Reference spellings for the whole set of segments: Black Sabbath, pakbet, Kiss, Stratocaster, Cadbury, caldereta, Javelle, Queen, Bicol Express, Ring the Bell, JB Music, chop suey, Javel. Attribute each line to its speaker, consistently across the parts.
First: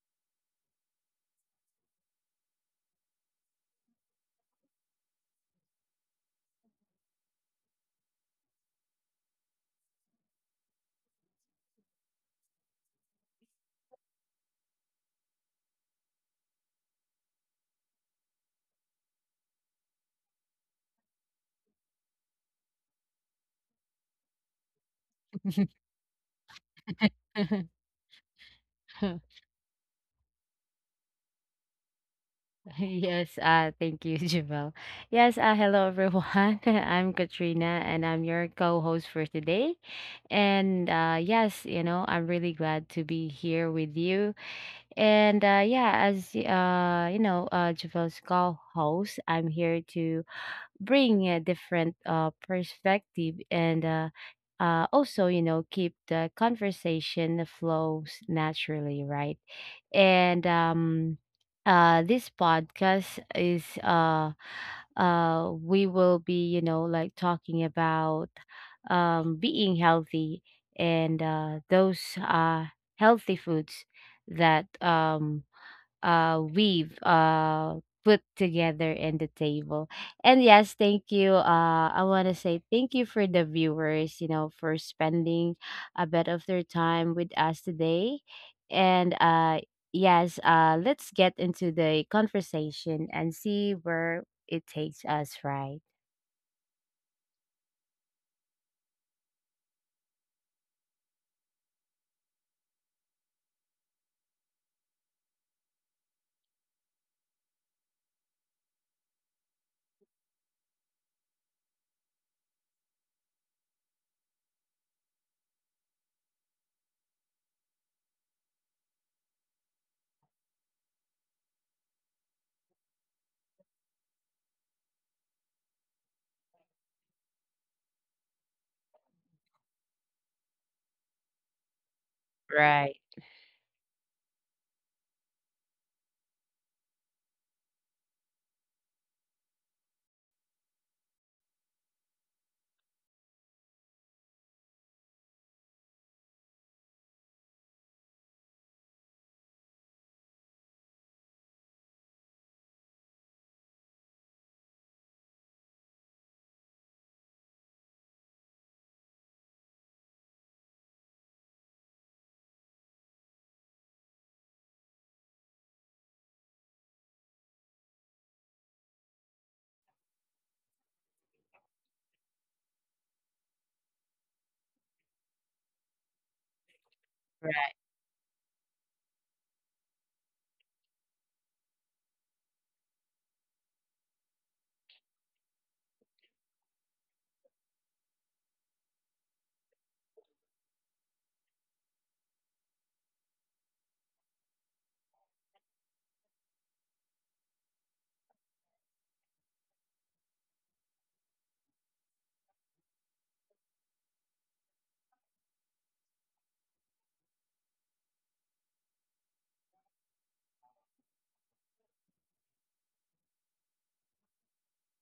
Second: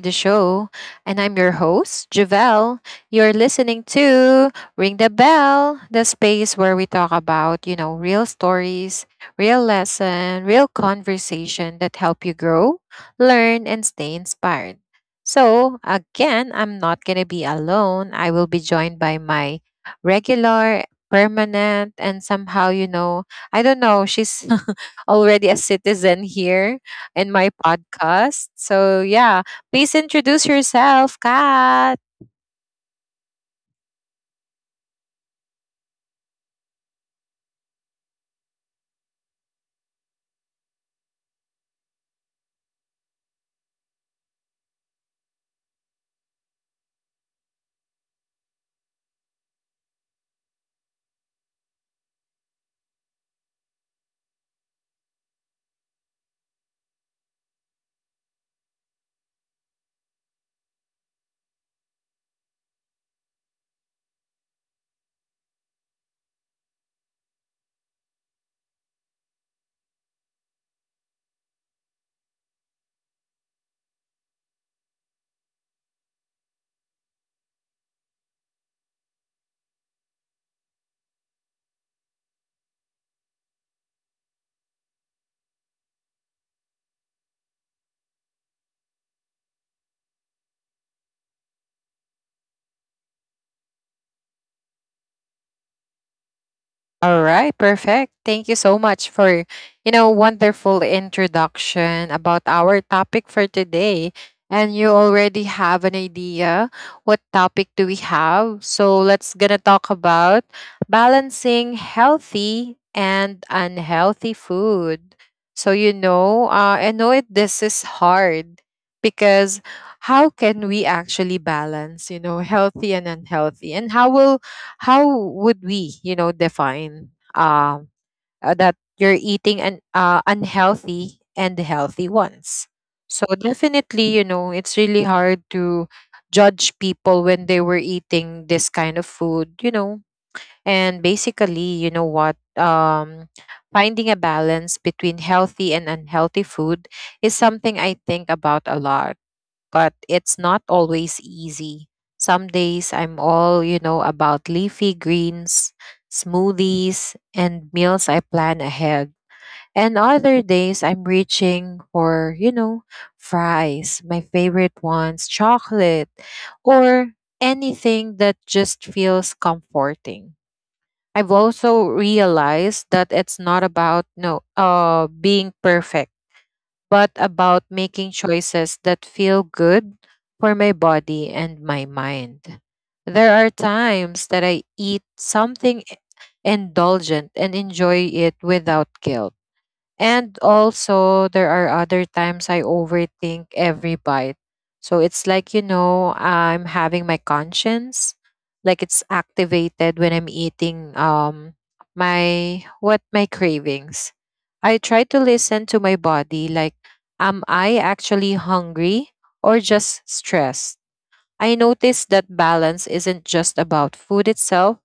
Speaker 1: the show. And I'm your host, Javelle. You're listening to Ring the Bell, the space where we talk about, real stories, real lesson, real conversation that help you grow, learn, and stay inspired. So, again, I'm not going to be alone. I will be joined by my regular, permanent, and somehow, I don't know, she's already a citizen here in my podcast. So yeah, please introduce yourself, Kat.
Speaker 2: Yes, thank you, Javel. Yes, hello everyone. I'm Katrina and I'm your co-host for today. And yes, I'm really glad to be here with you. And yeah, as Javel's co-host, I'm here to bring a different perspective and also, keep the conversation flows naturally, right? And this podcast is, we will be, like, talking about being healthy, and those healthy foods that, we've put together in the table. And yes, thank you. I want to say thank you for the viewers, for spending a bit of their time with us today. And yes, let's get into the conversation and see where it takes us, right?
Speaker 1: All right, perfect. Thank you so much for, wonderful introduction about our topic for today. And you already have an idea what topic do we have? So let's gonna talk about balancing healthy and unhealthy food. So I know it. This is hard because how can we actually balance, healthy and unhealthy, and how would we define uh, that you're eating an unhealthy and healthy ones.
Speaker 2: Right.
Speaker 1: So definitely, it's really hard to judge people when they were eating this kind of food, and basically, you know what, finding a balance between healthy and unhealthy food is something I think about a lot, but it's not always easy. Some days I'm all, about leafy greens, smoothies, and meals I plan ahead. And other days I'm reaching for, fries, my favorite ones, chocolate, or anything that just feels comforting. I've also realized that it's not about no being perfect, but about
Speaker 2: Right.
Speaker 1: making choices that feel good for my body and my mind. There are times that I eat something indulgent and enjoy it without guilt, and also, there are other times I overthink every bite. So it's like, I'm having my conscience, like it's activated when I'm eating, my cravings. I try to listen to my body, like am I actually hungry or just stressed? I notice that balance isn't just about food itself,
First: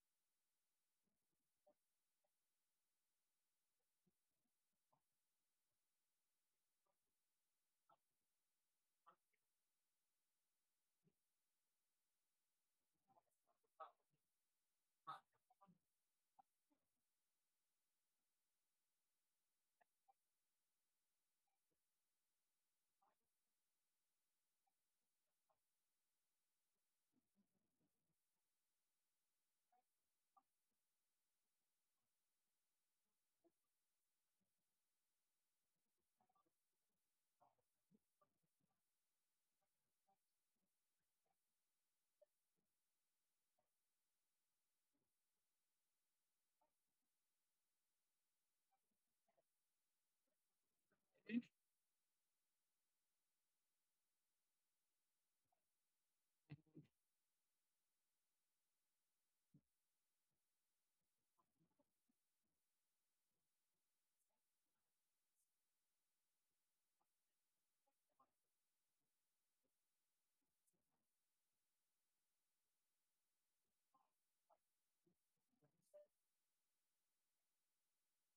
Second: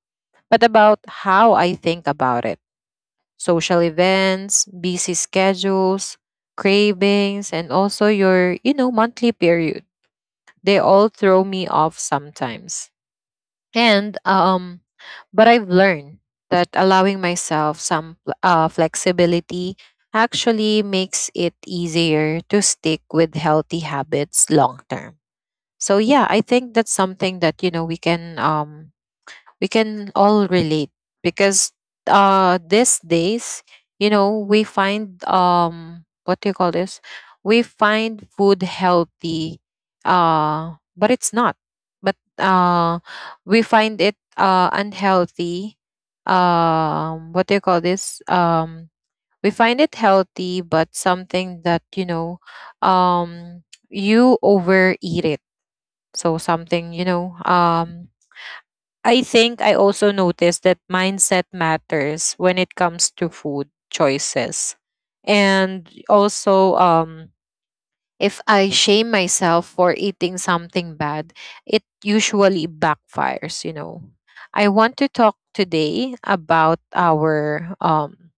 Speaker 1: but about how I think about it. Social events, busy schedules, cravings, and also your, monthly period. They all throw me off sometimes. And but I've learned that allowing myself some flexibility actually makes it easier to stick with healthy habits long term. So yeah, I think that's something that, we can all relate, because these days, we find, what do you call this, we find food healthy, but it's not, but we find it unhealthy. What do you call this, we find it healthy, but something that, um you overeat it. So something, I think I also noticed that mindset matters when it comes to food choices. And also, if I shame myself for eating something bad, it usually backfires, I want to talk today about our um,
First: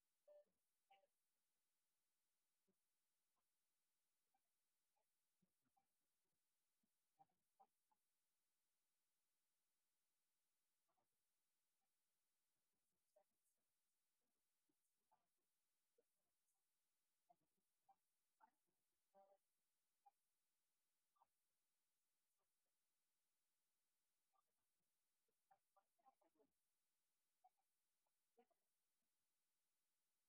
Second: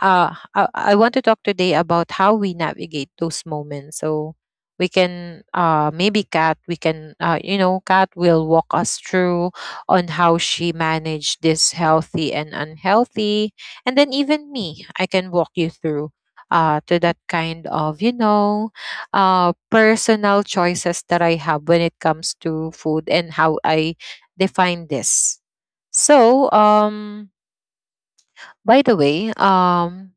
Speaker 1: I want to talk today about how we navigate those moments. So maybe Kat, we can, you know, Kat will walk us through on how she managed this healthy and unhealthy. And then even me, I can walk you through to that kind of, personal choices that I have when it comes to food and how I define this. So, by the way, um,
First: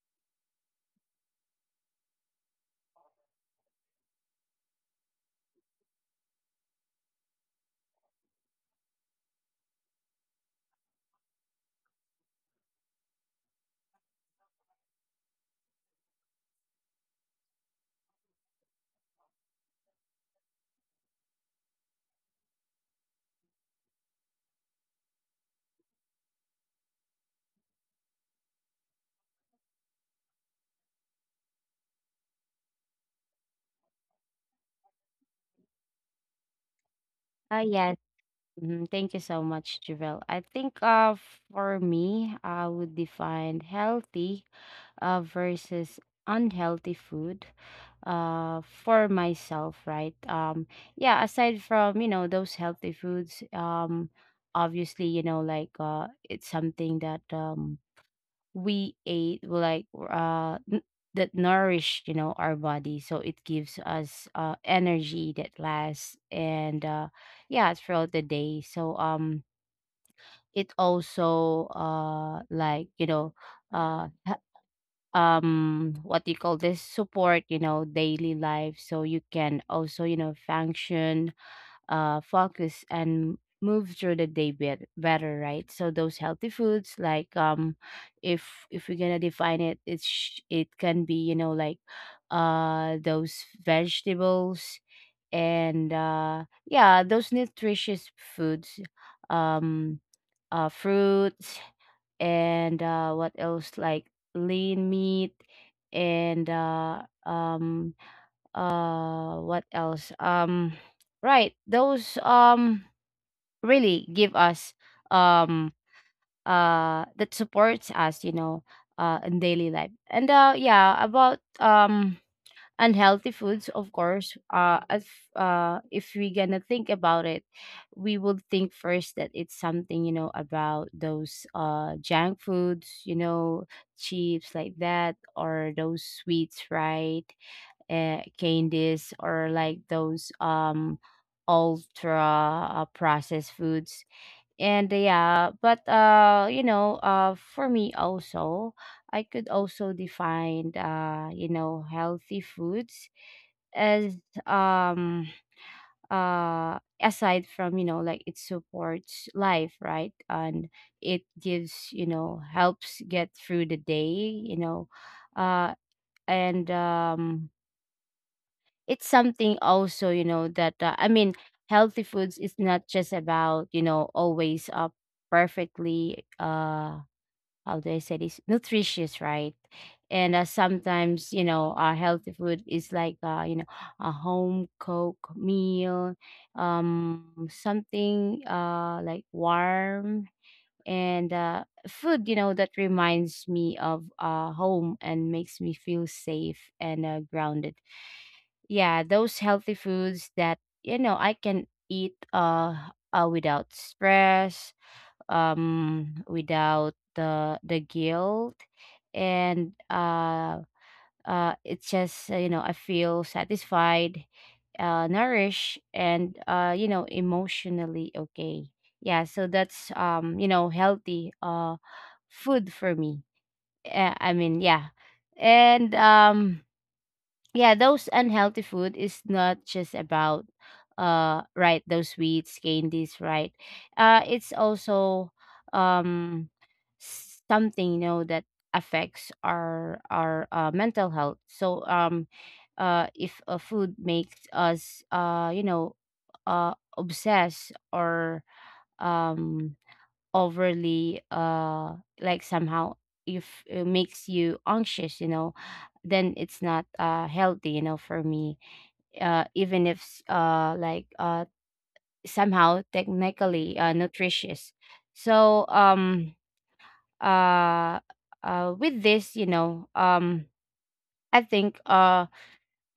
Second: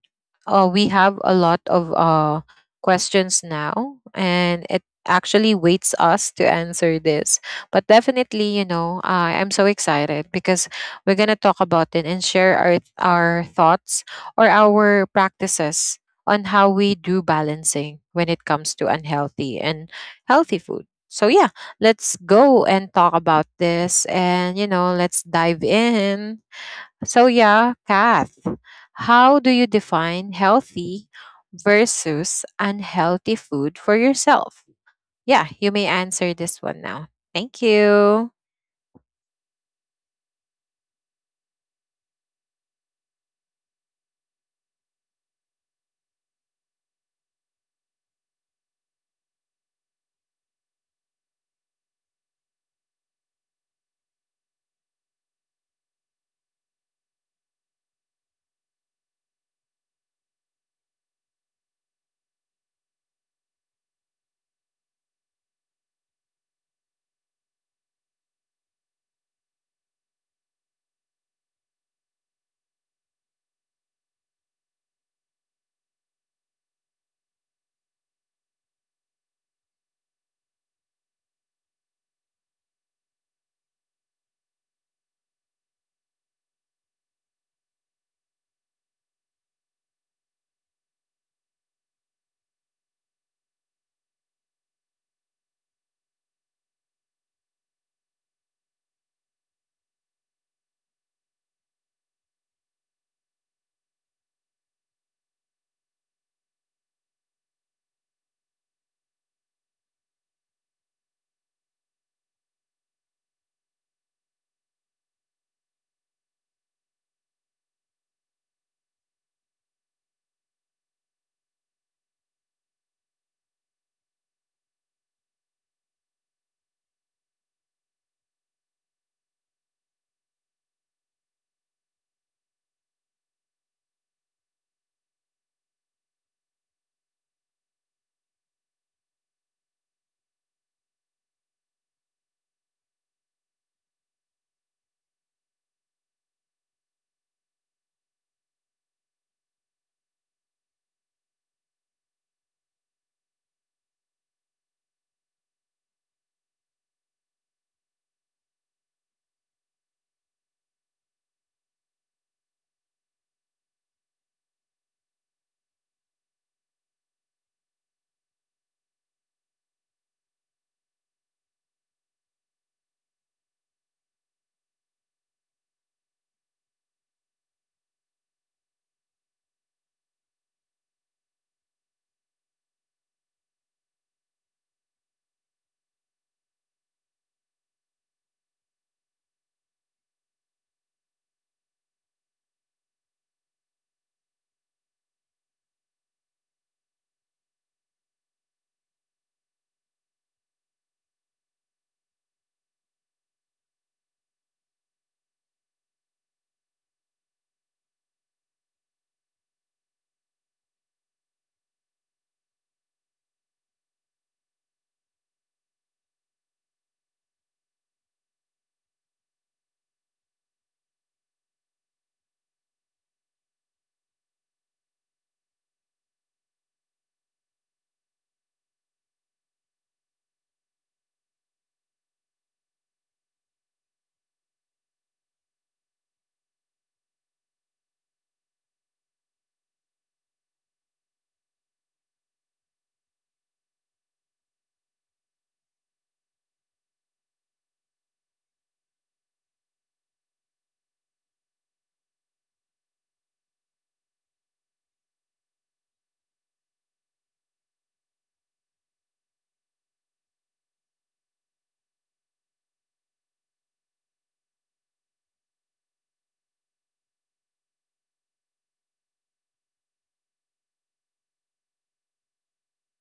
Speaker 1: uh, we have a lot of questions now, and it actually waits us to answer this. But definitely, I'm so excited because we're gonna talk about it and share our thoughts or our practices on how we do balancing when it comes to unhealthy and healthy food. So yeah, let's go and talk about this, and, let's dive in. So, yeah, Kath, how do you define healthy versus unhealthy food for yourself? Yeah, you may answer this one now. Thank
Speaker 2: Yes.
Speaker 1: you.
Speaker 2: Mhm. Thank you so much, Javel. I think for me, I would define healthy versus unhealthy food for myself, right? Yeah, aside from those healthy foods, obviously, like, it's something that, we ate well, like that nourish, our body, so it gives us energy that lasts, and yeah, throughout the day. So it also, like, uh what do you call this, support, daily life, so you can also, function, focus, and move through the day better, right? So those healthy foods, like, if we're gonna define it, it can be, like, those vegetables, and yeah, those nutritious foods, um fruits, and uh what else, like lean meat, and what else, right, those, really give us, um that supports us, in daily life. And yeah, about, unhealthy foods, of course, if we gonna think about it, we would think first that it's something, about those junk foods, chips, like that, or those sweets, right? Candies, or like those ultra, processed foods. And yeah, but for me also, I could also define, healthy foods as, um aside from, like, it supports life, right? And it gives, helps get through the day, you know uh and It's something also, that, I mean, healthy foods is not just about, always perfectly, how do I say this? Nutritious, right? And sometimes, healthy food is like, a home cooked meal, something like warm, and food, that reminds me of home, and makes me feel safe and grounded. Yeah, those healthy foods that, I can eat, without stress, without the guilt, and it's just, I feel satisfied, nourished, and emotionally okay. Yeah. So that's, healthy food for me. I mean, yeah. And yeah, those unhealthy food is not just about, right, those sweets, candies, right? It's also, um something, that affects our mental health. So if a food makes us, obsessed, or um overly, like, somehow, if it makes you anxious, then it's not healthy, for me, even if, like, somehow technically nutritious. So um uh uh with this, I think, uh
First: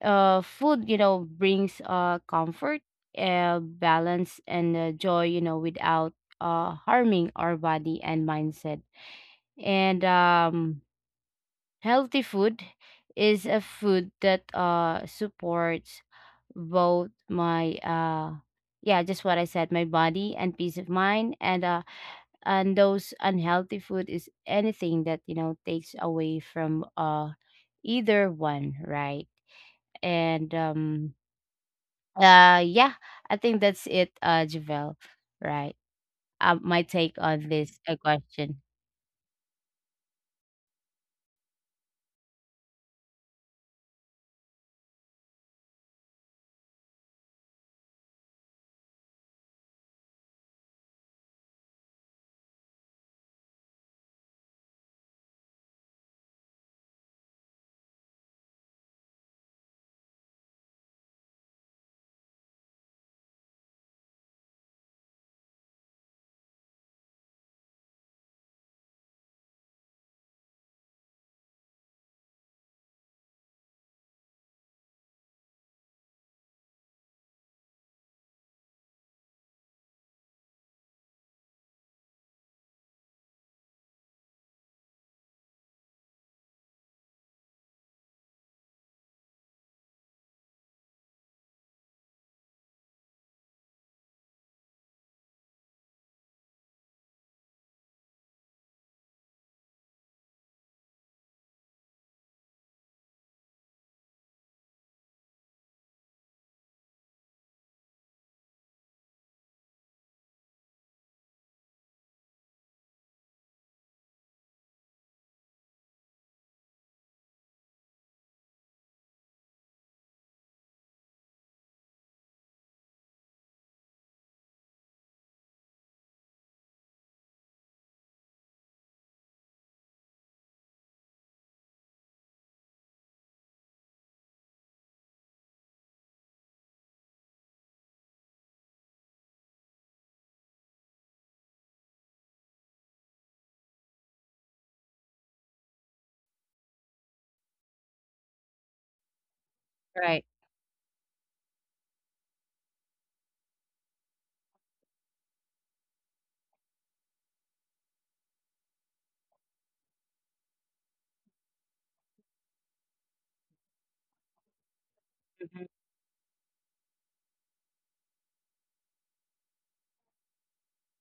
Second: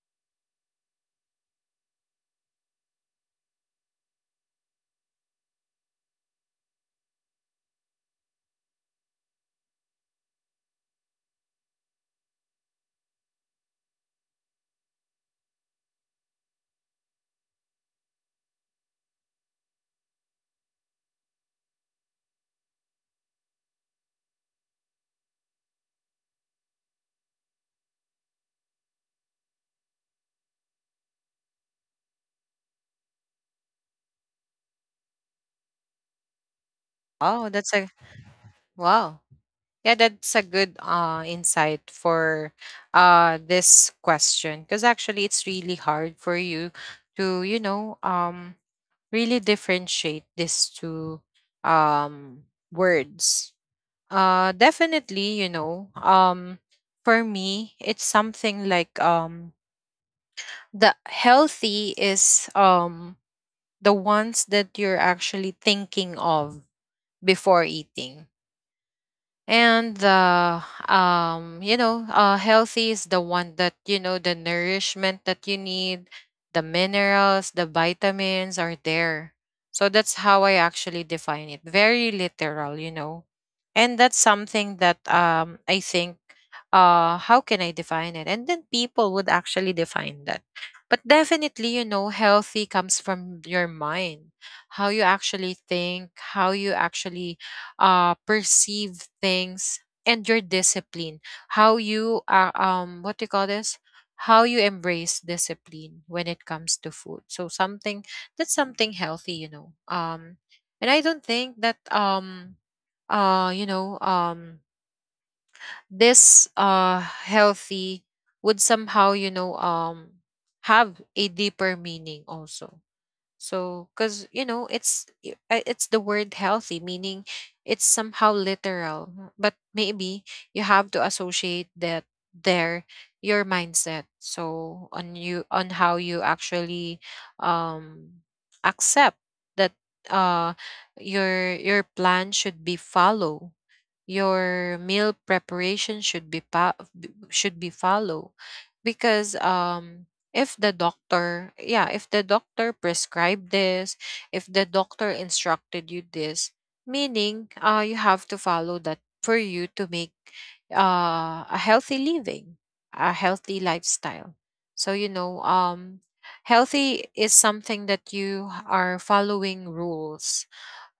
Speaker 2: uh food, brings comfort, balance, and joy, without harming our body and mindset. And healthy food is a food that supports both my, yeah, just what I said, my body and peace of mind. And those unhealthy food is anything that, takes away from, either one, right? And yeah, I think that's it, Javel, right? My take on
Speaker 1: Oh, that's
Speaker 2: this,
Speaker 1: a
Speaker 2: question.
Speaker 1: wow. Yeah, that's a good insight for this question, because actually it's really hard for you to, really differentiate these two um words. Definitely, for me, it's something like, the healthy is, the ones that you're actually thinking of before eating. And the, healthy is the one that, the nourishment that you need, the minerals, the vitamins are there. So that's how I actually define it, very literal. And that's something that, I think, how can I define it, and then people would actually define that. But definitely, healthy comes from your mind, how you actually think, how you actually, perceive things, and your discipline. How you, what do you call this? How you embrace discipline when it comes to food. So something, that's something healthy. And I don't think that, uh you know um this healthy would somehow, have a deeper meaning also. So, because, it's the word healthy, meaning it's somehow literal. But maybe you have to associate that there, your mindset. So on how you actually, um accept that, uh your plan should be follow. Your meal preparation should be, should be follow, because
Speaker 2: Right.
Speaker 1: if the doctor prescribed this, if the doctor instructed you this, meaning, you have to follow that for you to make a healthy living, a healthy lifestyle. So,
Speaker 2: Mhm.
Speaker 1: healthy is something that you are following rules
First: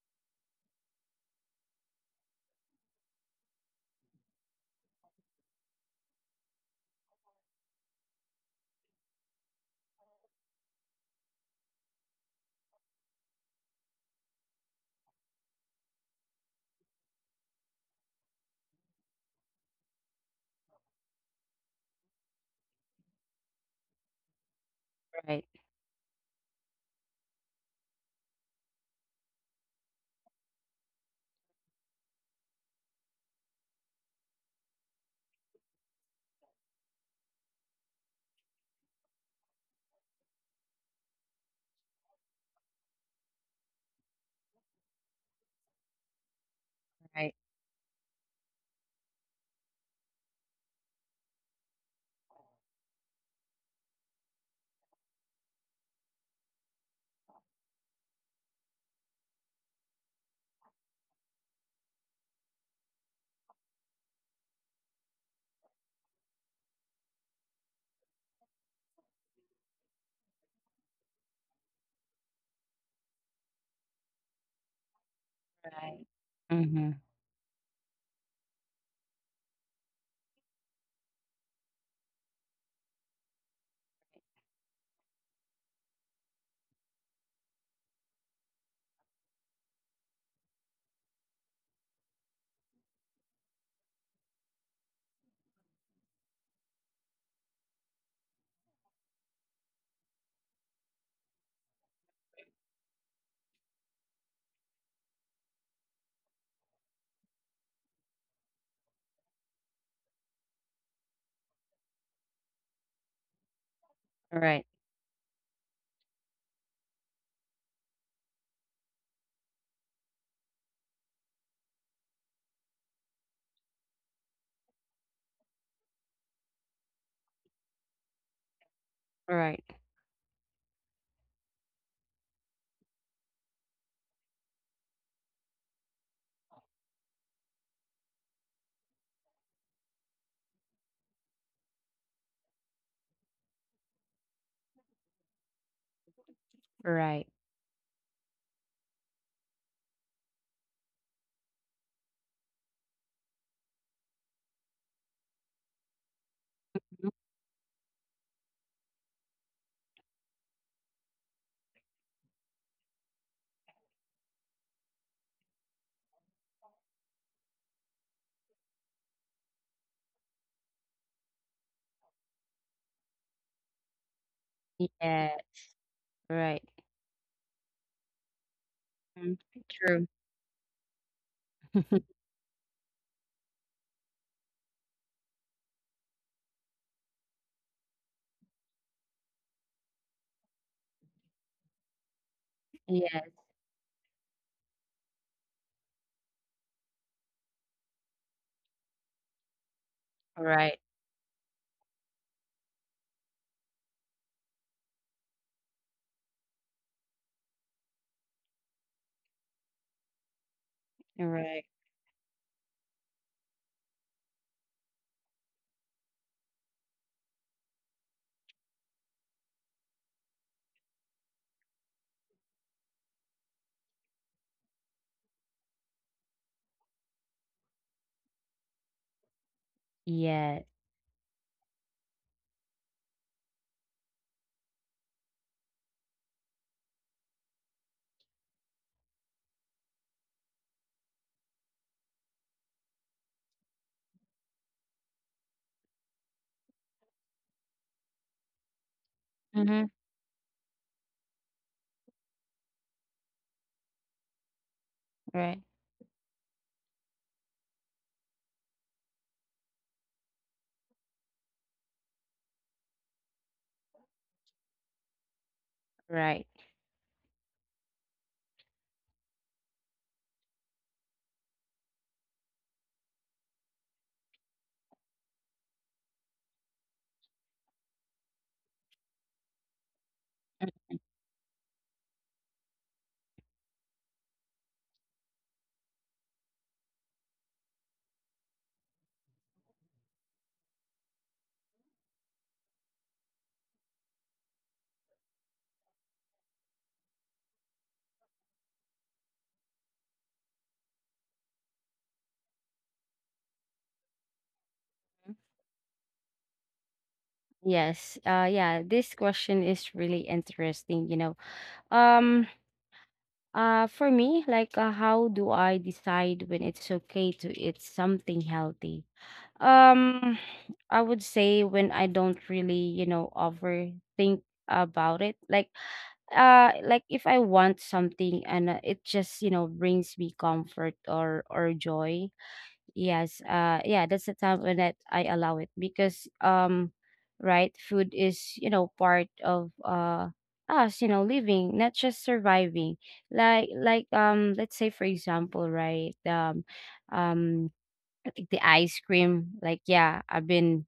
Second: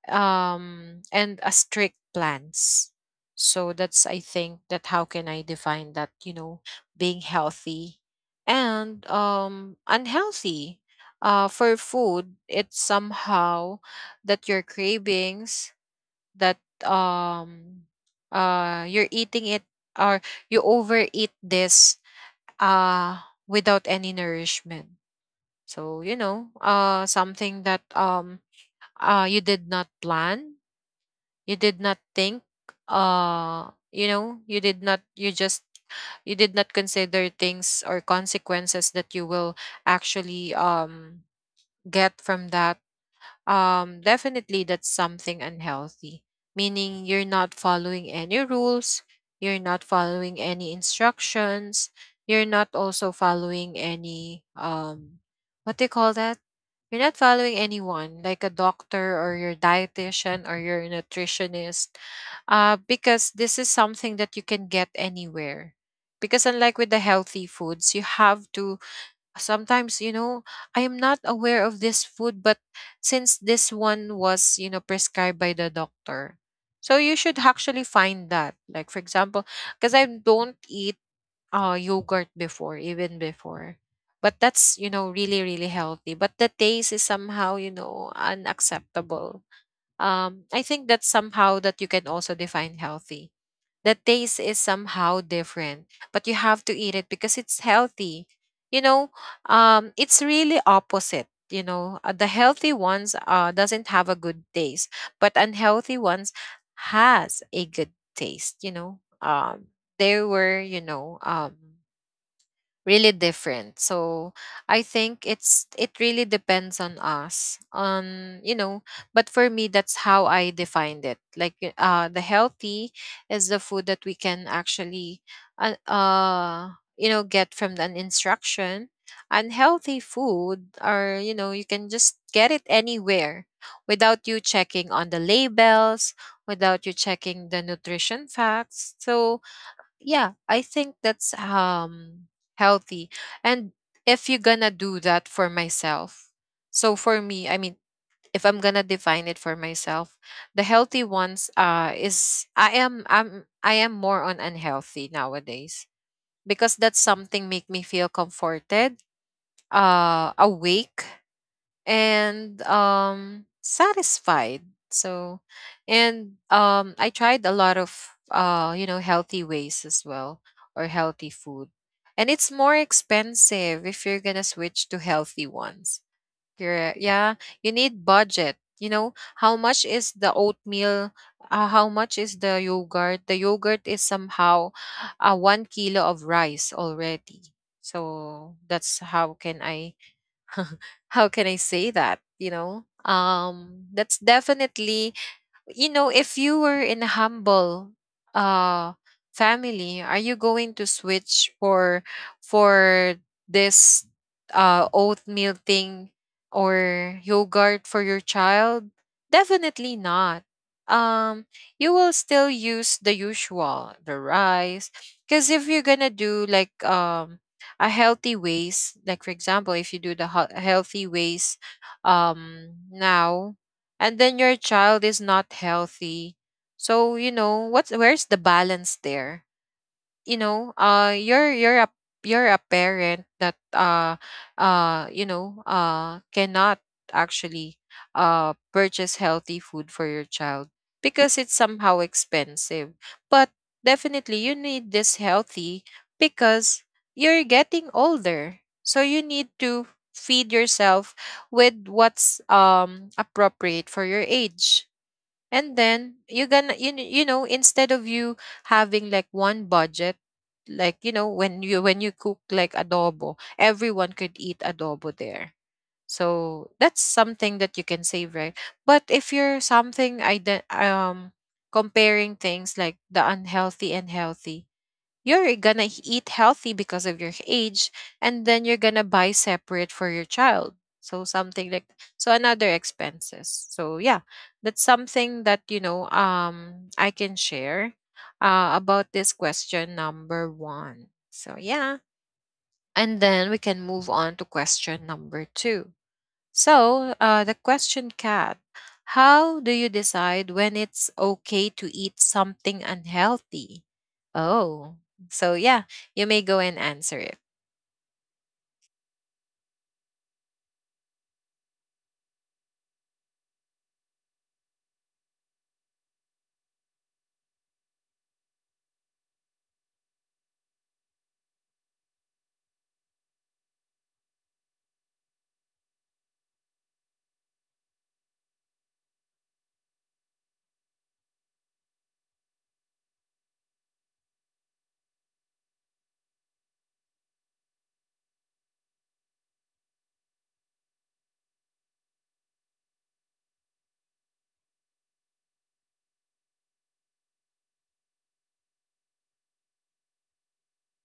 Speaker 1: and a strict plans. So that's, I think, that how can I define that, being healthy. And unhealthy, for food, it's somehow that your cravings, that, um you're eating it, or you overeat this uh without any nourishment.
Speaker 2: Right.
Speaker 1: So, something that, you did not plan, you did not think, uh you know you did not you just you did not consider things or consequences that you will actually, get from that. Definitely that's something unhealthy, meaning you're
Speaker 2: Right.
Speaker 1: not following any rules, you're not following any instructions, you're not also following any, what do you call that? You're not following anyone like a doctor or your dietitian or your nutritionist, because this is something that you can get anywhere. Because unlike with the healthy foods, you have to sometimes, I am not aware of this food, but since this one was, prescribed by the
Speaker 2: Right.
Speaker 1: doctor.
Speaker 2: Hmm.
Speaker 1: So you should actually find that, like for example, because I don't eat yogurt before, even before, but that's, really really healthy, but the taste is somehow, unacceptable. I think that's somehow that you can also define healthy. The taste is somehow different, but you have to eat it because it's healthy. You know, it's really opposite. The healthy ones, doesn't have a good taste, but unhealthy ones has a good taste. They were, really different. So
Speaker 2: Right,
Speaker 1: I think it really depends on us. But for me, that's how I defined it. Like, the healthy is the food that we can actually, get from an instruction.
Speaker 2: right.
Speaker 1: Unhealthy food are, you can just get it anywhere, without you checking on the labels, without you checking the nutrition facts. So yeah, I think that's, healthy. And if you're gonna do that for myself, so for
Speaker 2: Right.
Speaker 1: me, I mean, if I'm gonna define it for myself, the healthy ones, is I am I'm I am more on unhealthy nowadays, because that's
Speaker 2: Mhm.
Speaker 1: something make me feel comforted, awake, and, satisfied. So, and I tried a lot of, healthy ways as well, or healthy food, and it's more expensive if you're gonna switch to healthy
Speaker 2: Yeah,
Speaker 1: ones.
Speaker 2: right.
Speaker 1: Correct. Yeah, you need budget.
Speaker 2: Mhm.
Speaker 1: How much
Speaker 2: True.
Speaker 1: is the oatmeal, how much is the yogurt? The yogurt is somehow, 1 kilo of rice already. So that's how can I how can I say that?
Speaker 2: Yes,
Speaker 1: That's definitely, if you were in a humble, uh family, are you going
Speaker 2: right,
Speaker 1: to switch for, for this oatmeal thing, or yogurt for your child? Definitely not. Um
Speaker 2: right.
Speaker 1: you will still use the usual, the rice. Cause if you're gonna do like a healthy ways, like for example, if you do the healthy ways now, and then your child is not healthy, so you know what's where's the balance there. you know
Speaker 2: Yeah.
Speaker 1: uh you're you're a you're a parent that cannot actually purchase healthy food for your child because it's somehow expensive. But definitely you need this healthy because you're getting older, so you need to
Speaker 2: Mm-hmm.
Speaker 1: feed yourself with what's appropriate for your age.
Speaker 2: Right.
Speaker 1: And then you're gonna you, kn- you know instead of you having like one budget, like you know, when you cook like adobo, everyone could eat adobo there.
Speaker 2: Right.
Speaker 1: So that's something that you can save, right? But if you're something comparing things like the unhealthy and healthy, you're gonna eat healthy because of your age, and then you're gonna buy separate for your child. So something like, so another expenses. So yeah, that's something that I can share, about this question number one. So yeah, and then we can move on to question number two. So, the question, cat How do you decide when it's okay to eat something unhealthy? Oh,
Speaker 2: Mhm.
Speaker 1: so yeah, you may go and answer it.
Speaker 2: Yes. Yeah, this question is really interesting. Um for me, like, how do I decide when it's okay to eat something healthy? Um I would say when I don't really, overthink about it. Like if I want something, and it just, brings me comfort, or joy. Yes, yeah, that's the time when that I allow it, because, right, food is, part of us, living, not just surviving. Like, let's say, for example, right? Um I think the ice cream, like, yeah, I've been,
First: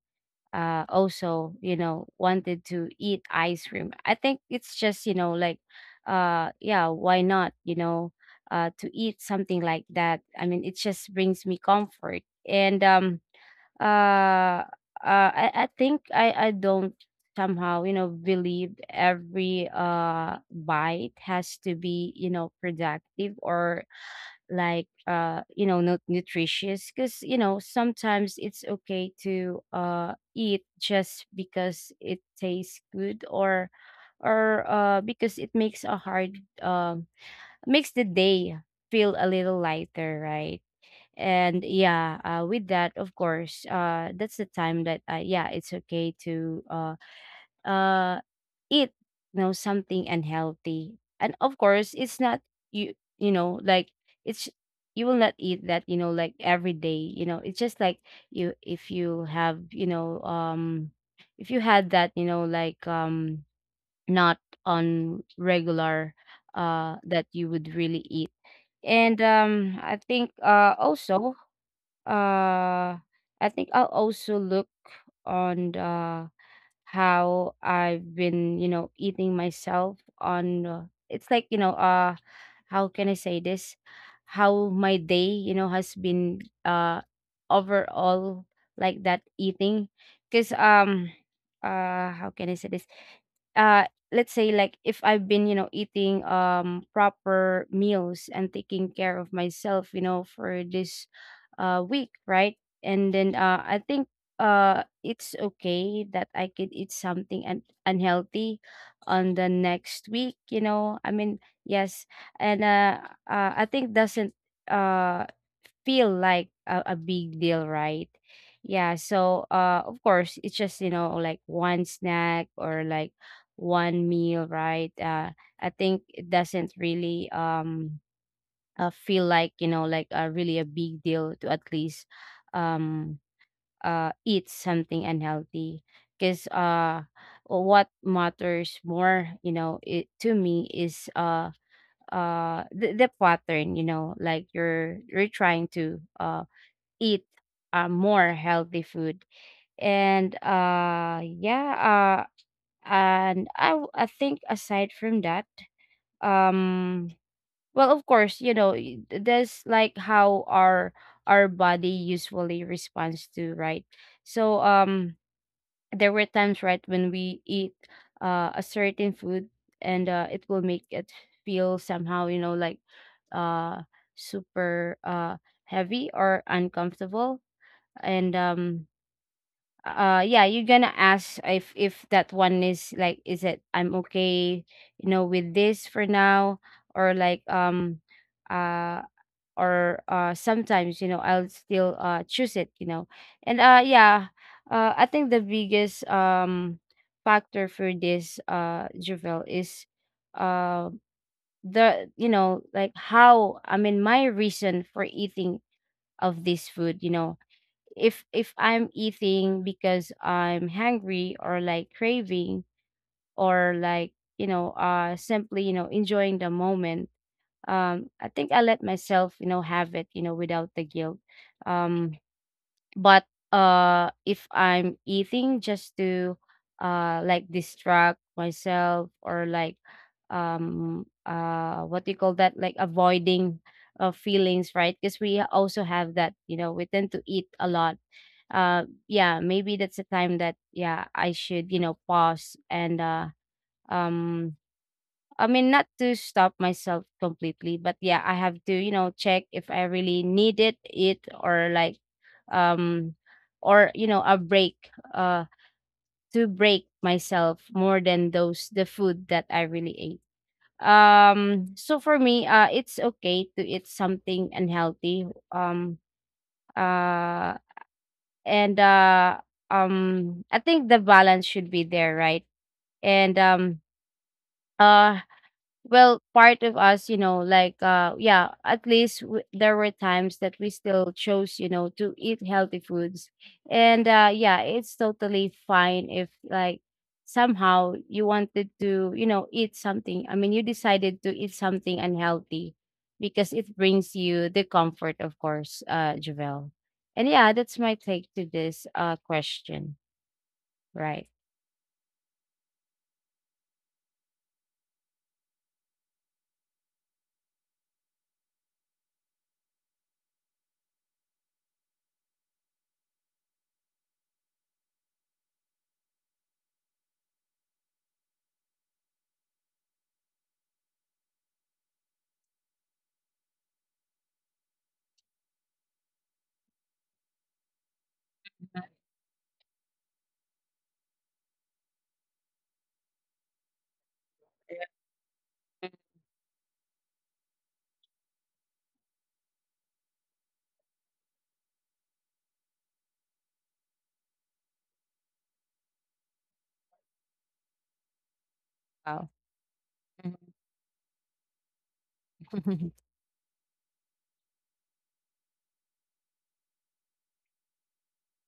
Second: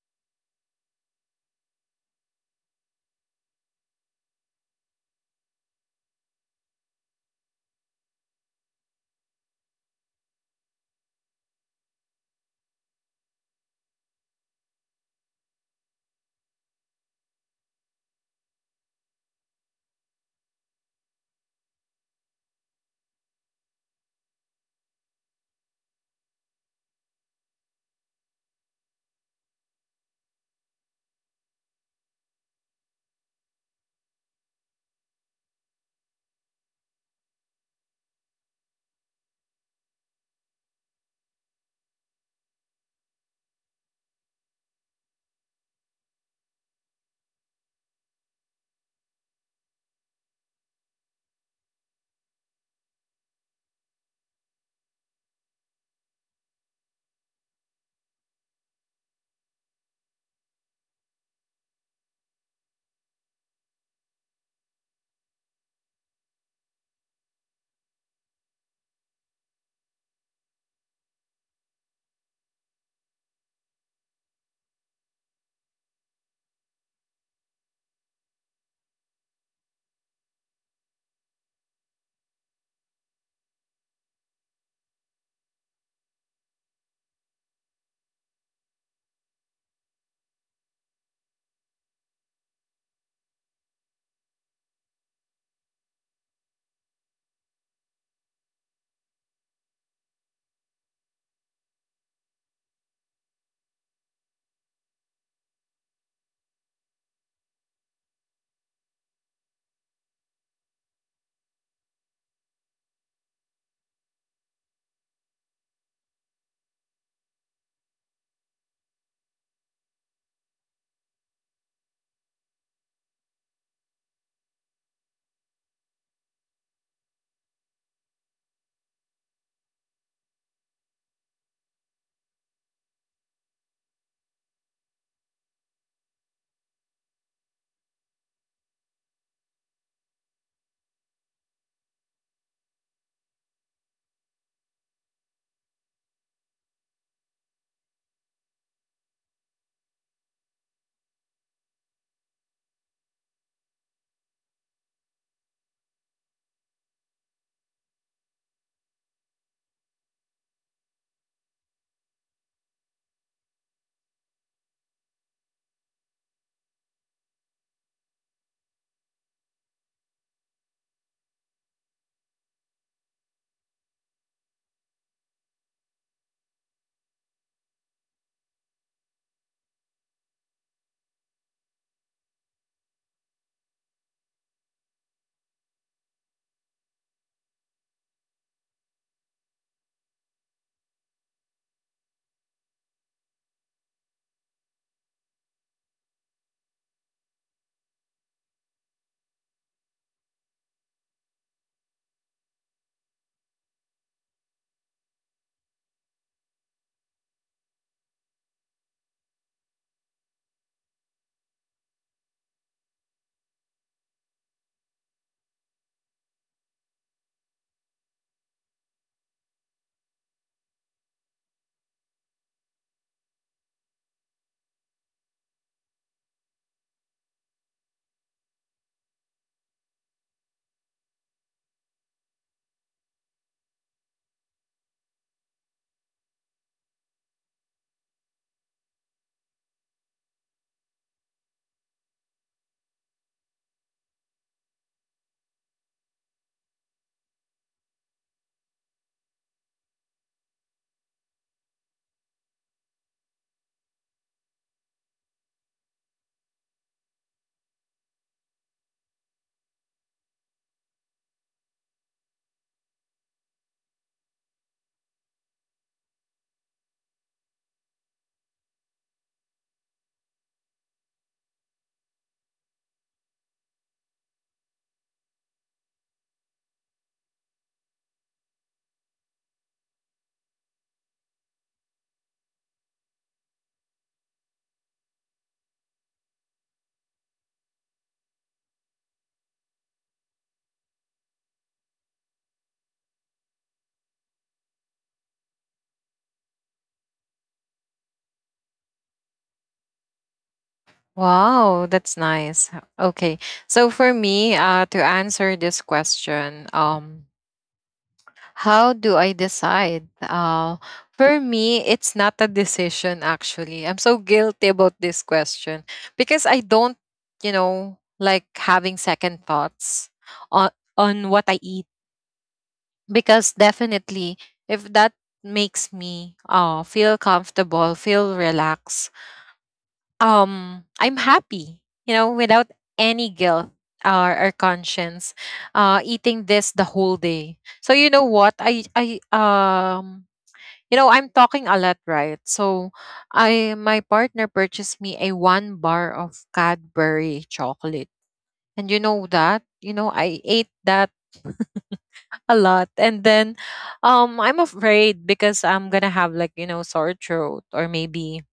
Speaker 2: also, wanted to eat ice cream. I think it's just, like, yeah, why not, to eat something like that? I mean, it just brings me comfort. And um uh uh i, I think I don't somehow, believe every bite has to be, productive, or like, not nutritious, because, sometimes it's okay to eat just because it tastes good, or, because it makes the day feel a little lighter, right? And yeah, with that, of course, that's the time that, yeah, it's okay to, uh, eat, something unhealthy. And of course it's not, like, it's you will not eat that, like, every day. It's just like, you if you have, if you had that, not on regular, that you would really eat. And um i think uh also uh I think I'll also look on the, how I've been, eating myself on, it's like, how can I say this? How my day, has been, overall, like that eating, because, how can I say this? uh let's say, like, if I've been, eating, proper meals, and taking care of myself, for this week, right? And then, I think, it's okay that I could eat something unhealthy on the next week, I mean, yes. And, I think doesn't uh feel like a big deal, right? Yeah, so, of course, it's just, like one snack, or like one meal, right? I think it doesn't really, feel like, like a really a big deal to at least, um eat something unhealthy, because, what matters more, it to me is, the pattern, like, you're trying to eat, more healthy food, and yeah. And I think, aside from that, um well, of course, that's like how our body usually responds to, right? So there were times, right, when we eat a certain food, and it will make it feel somehow, like, uh super, heavy or uncomfortable. And, yeah, you're gonna ask if that one is like, is it, I'm okay, with this for now, or like, uh or sometimes, I'll still choose it, you know and Yeah. I think the biggest, factor for this, Javel, is, uh the, like, how, I mean, my reason for eating of this food, you know. If I'm eating because I'm hungry, or like craving, or like, simply, enjoying the moment. I think I let myself, have it, without the guilt. um but if I'm eating just to, like, distract myself, or like, what do you call that, like avoiding, feelings, right? Because we also have that, we tend to eat a lot. Yeah, maybe that's a time that, yeah, I should, pause, and, um I mean, not to stop myself completely, but yeah, I have to, check if I really needed it, or like, um or, a break, to break myself more than those the food that I really ate. So for me, it's okay to eat something unhealthy. Uh and I think the balance should be there, right? And, uh well, part of us, like, yeah, at least, there were times that we still chose, to eat healthy foods, and Yeah, it's totally fine if like somehow you wanted to eat something. I mean you decided to eat something unhealthy because it brings you the comfort. Of course, Javel. And yeah, that's my take to this question. Right.
Speaker 1: Wow, that's nice. Okay. So, for me, to answer this question, how do I decide? For me, it's not a decision actually. I'm so guilty about this question because I don't, you know, like having second thoughts on on what I eat, because definitely if that makes me feel comfortable, feel relaxed, I'm happy, you know, without any guilt or conscience eating this the whole day. So you know what? I, you know, I'm talking a lot, right? So, I, my partner purchased me a one bar of Cadbury chocolate. And you know
Speaker 2: Wow.
Speaker 1: that? You know, I ate that a lot. And then I'm afraid because I'm going to have like, you know, sore throat or maybe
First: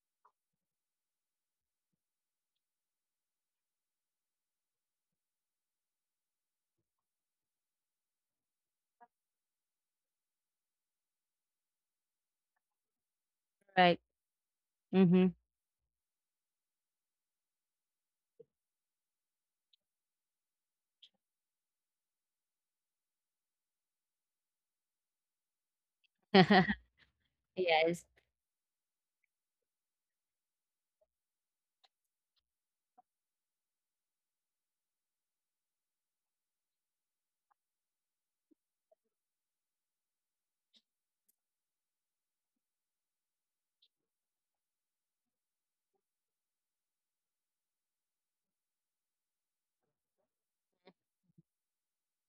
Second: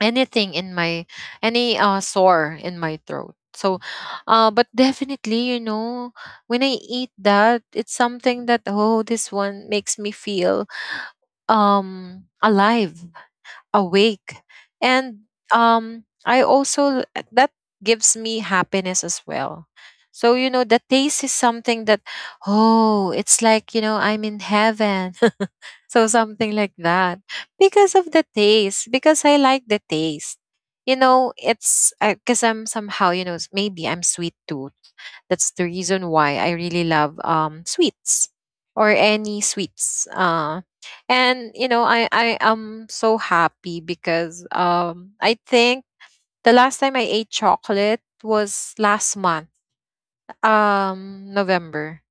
Speaker 1: anything in my any sore in my throat. So, but definitely, you know, when I eat that, it's something that, oh, this one makes me feel alive,
Speaker 2: Right.
Speaker 1: awake, and
Speaker 2: Mm-hmm.
Speaker 1: I also that gives me happiness as well. So you know the taste is something that, oh, it's like, you know, I'm in heaven. So something like that.
Speaker 2: Yes.
Speaker 1: Because of the taste, because I like the taste. You know, it's because I'm somehow, you know, maybe I'm sweet tooth. That's the reason why I really love sweets or any sweets. And you know, I am so happy because I think the last time I ate chocolate was last month, November.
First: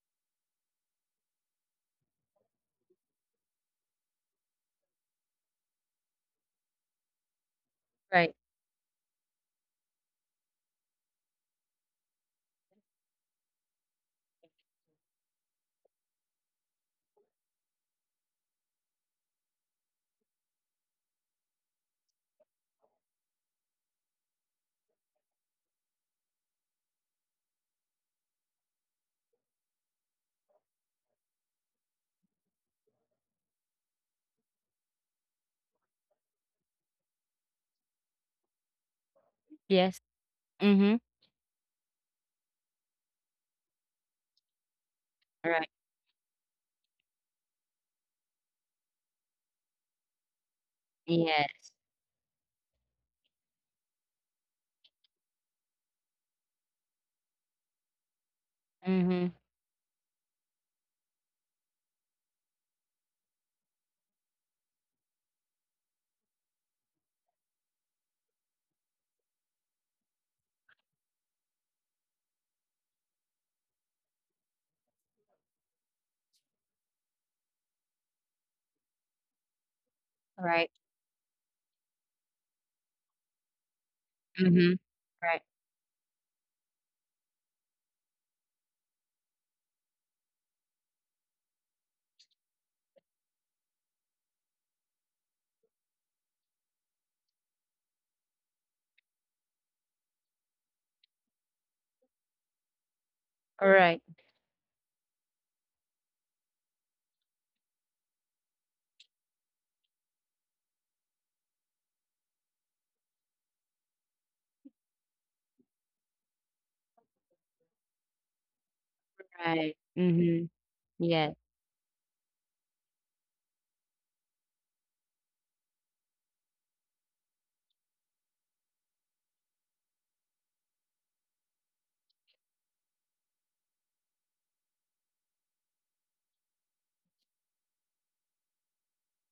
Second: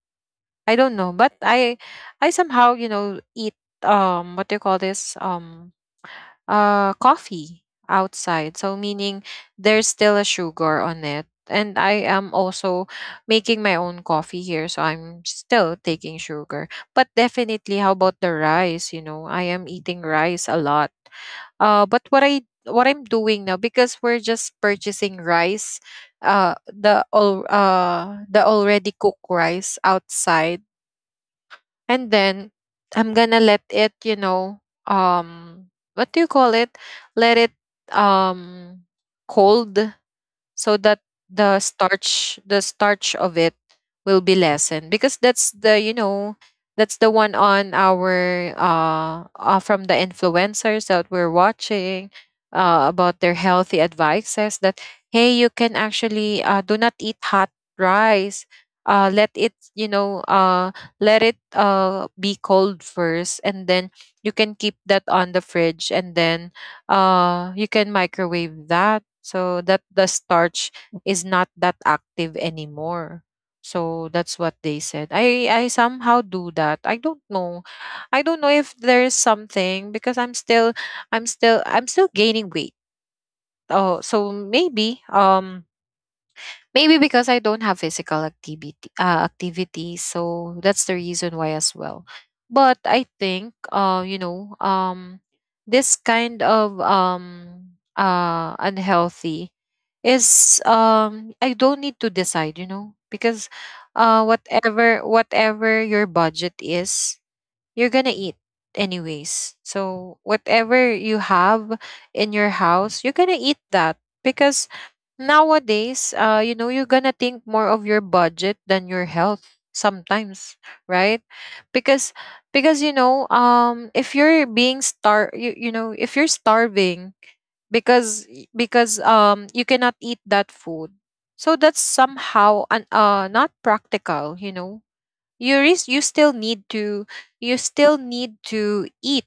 Speaker 1: I don't know, but I somehow you know eat what do you call this coffee
Speaker 2: Right.
Speaker 1: outside. So meaning there's still a sugar on it, and I am also making my own coffee here, so I'm still taking sugar. But definitely, how about the rice? You know, I am eating rice a lot. But what I what I'm doing now, because we're just purchasing rice the already cooked rice outside, and then I'm gonna let it, you know, um what do you call it let it um cold,
Speaker 2: Yes.
Speaker 1: so
Speaker 2: Mhm.
Speaker 1: that the starch of it will be lessened, because that's
Speaker 2: Right.
Speaker 1: the, you know, that's the one on our from the influencers that we're
Speaker 2: Yes.
Speaker 1: watching, about their healthy advices that, hey, you can actually, do not eat hot rice,
Speaker 2: Mhm.
Speaker 1: let it, you know, let it be cold first, and then you can keep that on the fridge, and then you can microwave that so that the starch is not that active anymore. So that's what they said. I somehow do that. I don't know, I don't know if there's something, because I'm still,
Speaker 2: Right.
Speaker 1: I'm still gaining weight. Oh, so
Speaker 2: Mhm.
Speaker 1: maybe
Speaker 2: Right.
Speaker 1: maybe because I don't have physical activity, activities, so that's the reason why as well. But I think you know this kind of unhealthy is I don't need to decide, you know, because
Speaker 2: Right.
Speaker 1: whatever, whatever your budget is, you're gonna eat anyways. So whatever you have in your house, you're gonna eat that, because nowadays, you know, you're gonna think more of your budget than your health
Speaker 2: Right.
Speaker 1: sometimes,
Speaker 2: Mhm.
Speaker 1: right?
Speaker 2: Yes.
Speaker 1: Because because you know, if you're being star, if you're starving, because because you cannot eat that food. So that's somehow an, not practical, you know, you still need to, you still need to eat.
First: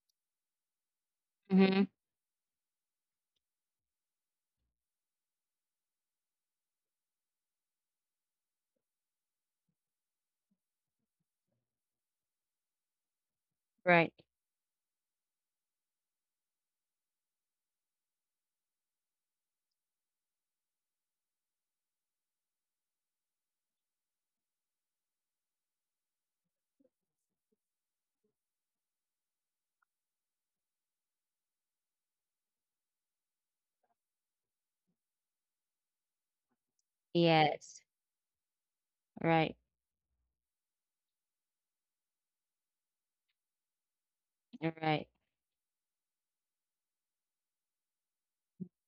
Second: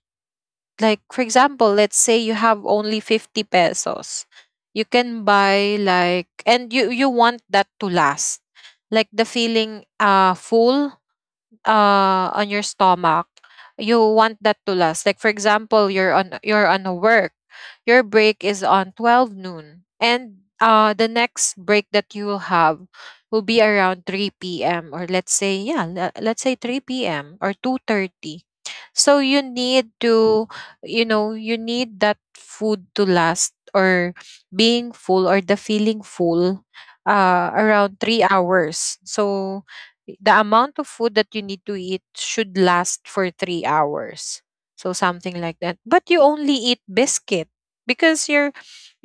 Speaker 1: Like for example,
Speaker 2: Mhm.
Speaker 1: let's say you have only 50 pesos, you can buy like, and you want that to last, like the feeling full on your stomach. You
Speaker 2: Right.
Speaker 1: want that to last, like for example, you're on a work, your break is on 12 noon, and the next break that you will have will be around 3 p.m., or let's say, yeah, let's say 3 p.m. or 2:30. So you need to, you know, you need that food to last or being full or the feeling full
Speaker 2: Yes.
Speaker 1: around 3 hours. So
Speaker 2: Right.
Speaker 1: the amount of food that you need to eat should last for 3 hours. So
Speaker 2: Right.
Speaker 1: something like that. But you only eat biscuit because you're,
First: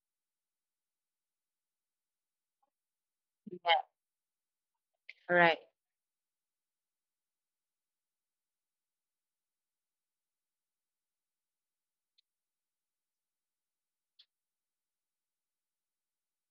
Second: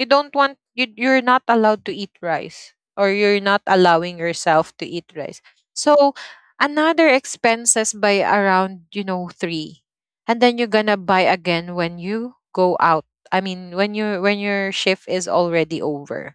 Speaker 1: you don't want, you, you're not allowed to eat rice, or you're not
Speaker 2: Yeah.
Speaker 1: allowing yourself to eat rice.
Speaker 2: Right.
Speaker 1: So another expenses by around, you know, three. And then you're gonna buy again when you go out. I mean, when your shift is already over,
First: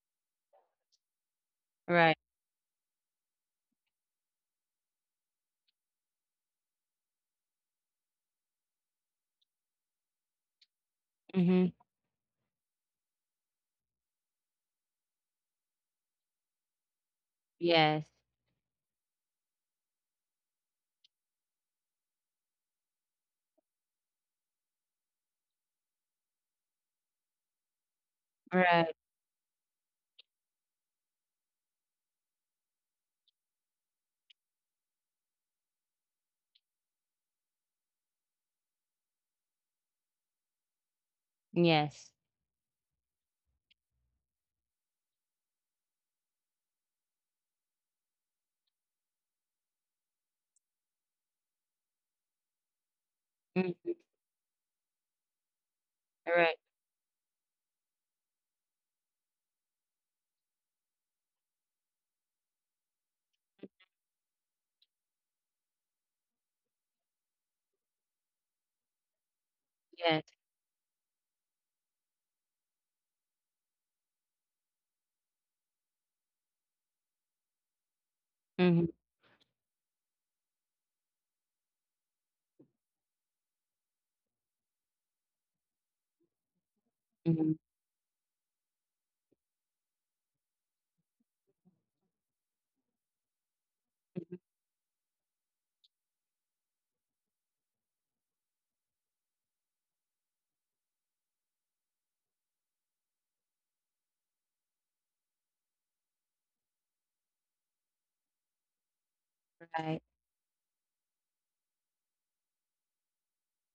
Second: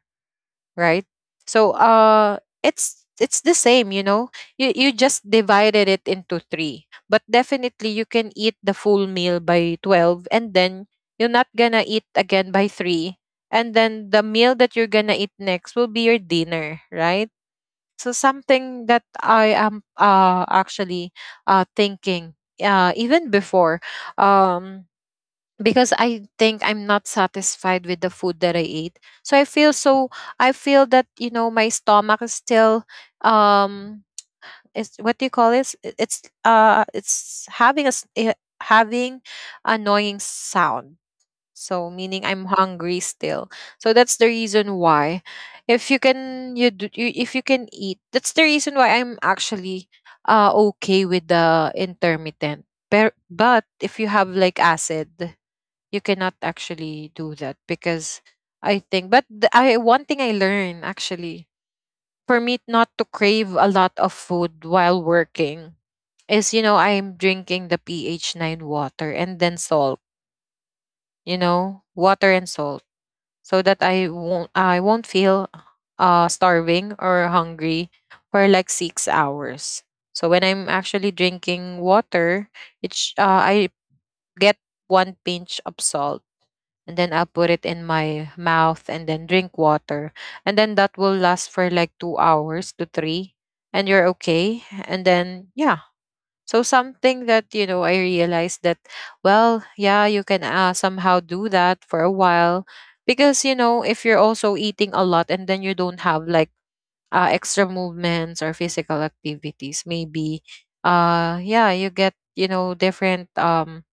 Speaker 1: right? So
Speaker 2: Right.
Speaker 1: it's the same, you know. You just divided it into three. But definitely you can eat the full meal by 12, and then you're not
Speaker 2: Mhm.
Speaker 1: gonna eat again by three. And then the meal that you're gonna eat next will be your dinner, right?
Speaker 2: Yes.
Speaker 1: So something that I am actually thinking even before. Um because I think I'm not satisfied with the food that I
Speaker 2: Right.
Speaker 1: ate. So I feel so, I feel that, you know, my stomach is still um is, what do you call this? It's having a having annoying sound. So
Speaker 2: Yes.
Speaker 1: meaning I'm hungry still. So that's the reason why, if you can you do, you, if you can eat, that's the reason why I'm actually okay with the intermittent. But if you
Speaker 2: Mhm.
Speaker 1: have like acid, you cannot
Speaker 2: Right.
Speaker 1: actually do that, because I think, but the, I, one thing I learned actually, for me not to crave a lot of food while working, is, you know, I'm drinking the pH 9 water and then salt,
Speaker 2: Yes.
Speaker 1: you know, water and salt, so that I won't feel starving or hungry for like
Speaker 2: Mhm.
Speaker 1: 6 hours. So when I'm actually drinking water, it's I get one pinch of salt, and then I'll put
Speaker 2: Mhm.
Speaker 1: it in my mouth and then drink water. And then that will last for like 2 hours to three, and you're
Speaker 2: Mhm.
Speaker 1: okay. And then, yeah. So something that, you know, I realized that, well, yeah, you can somehow do that for a while. Because, you know, if you're also eating a lot and then you don't have like extra movements or physical activities,
Speaker 2: Right.
Speaker 1: maybe, yeah, you get, you know, different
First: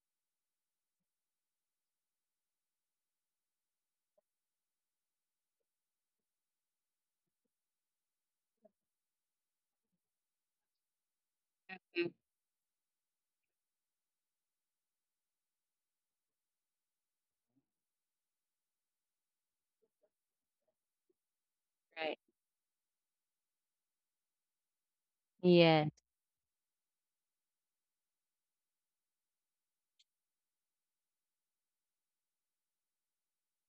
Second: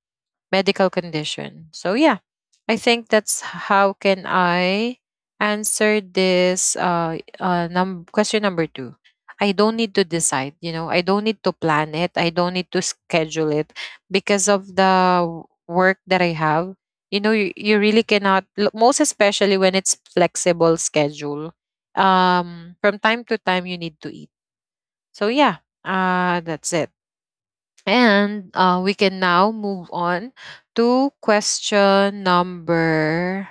Speaker 1: medical condition. So yeah, I think that's how can I answer this question number 2. I don't need to decide, you know, I don't need to plan it,
Speaker 2: Mhm.
Speaker 1: I don't need to schedule it because of the work that I have. You know, you really cannot lo-, most especially when it's flexible schedule.
Speaker 2: Right.
Speaker 1: From time to time you need to eat. So yeah,
Speaker 2: Yes.
Speaker 1: that's it. And we can now move on to question number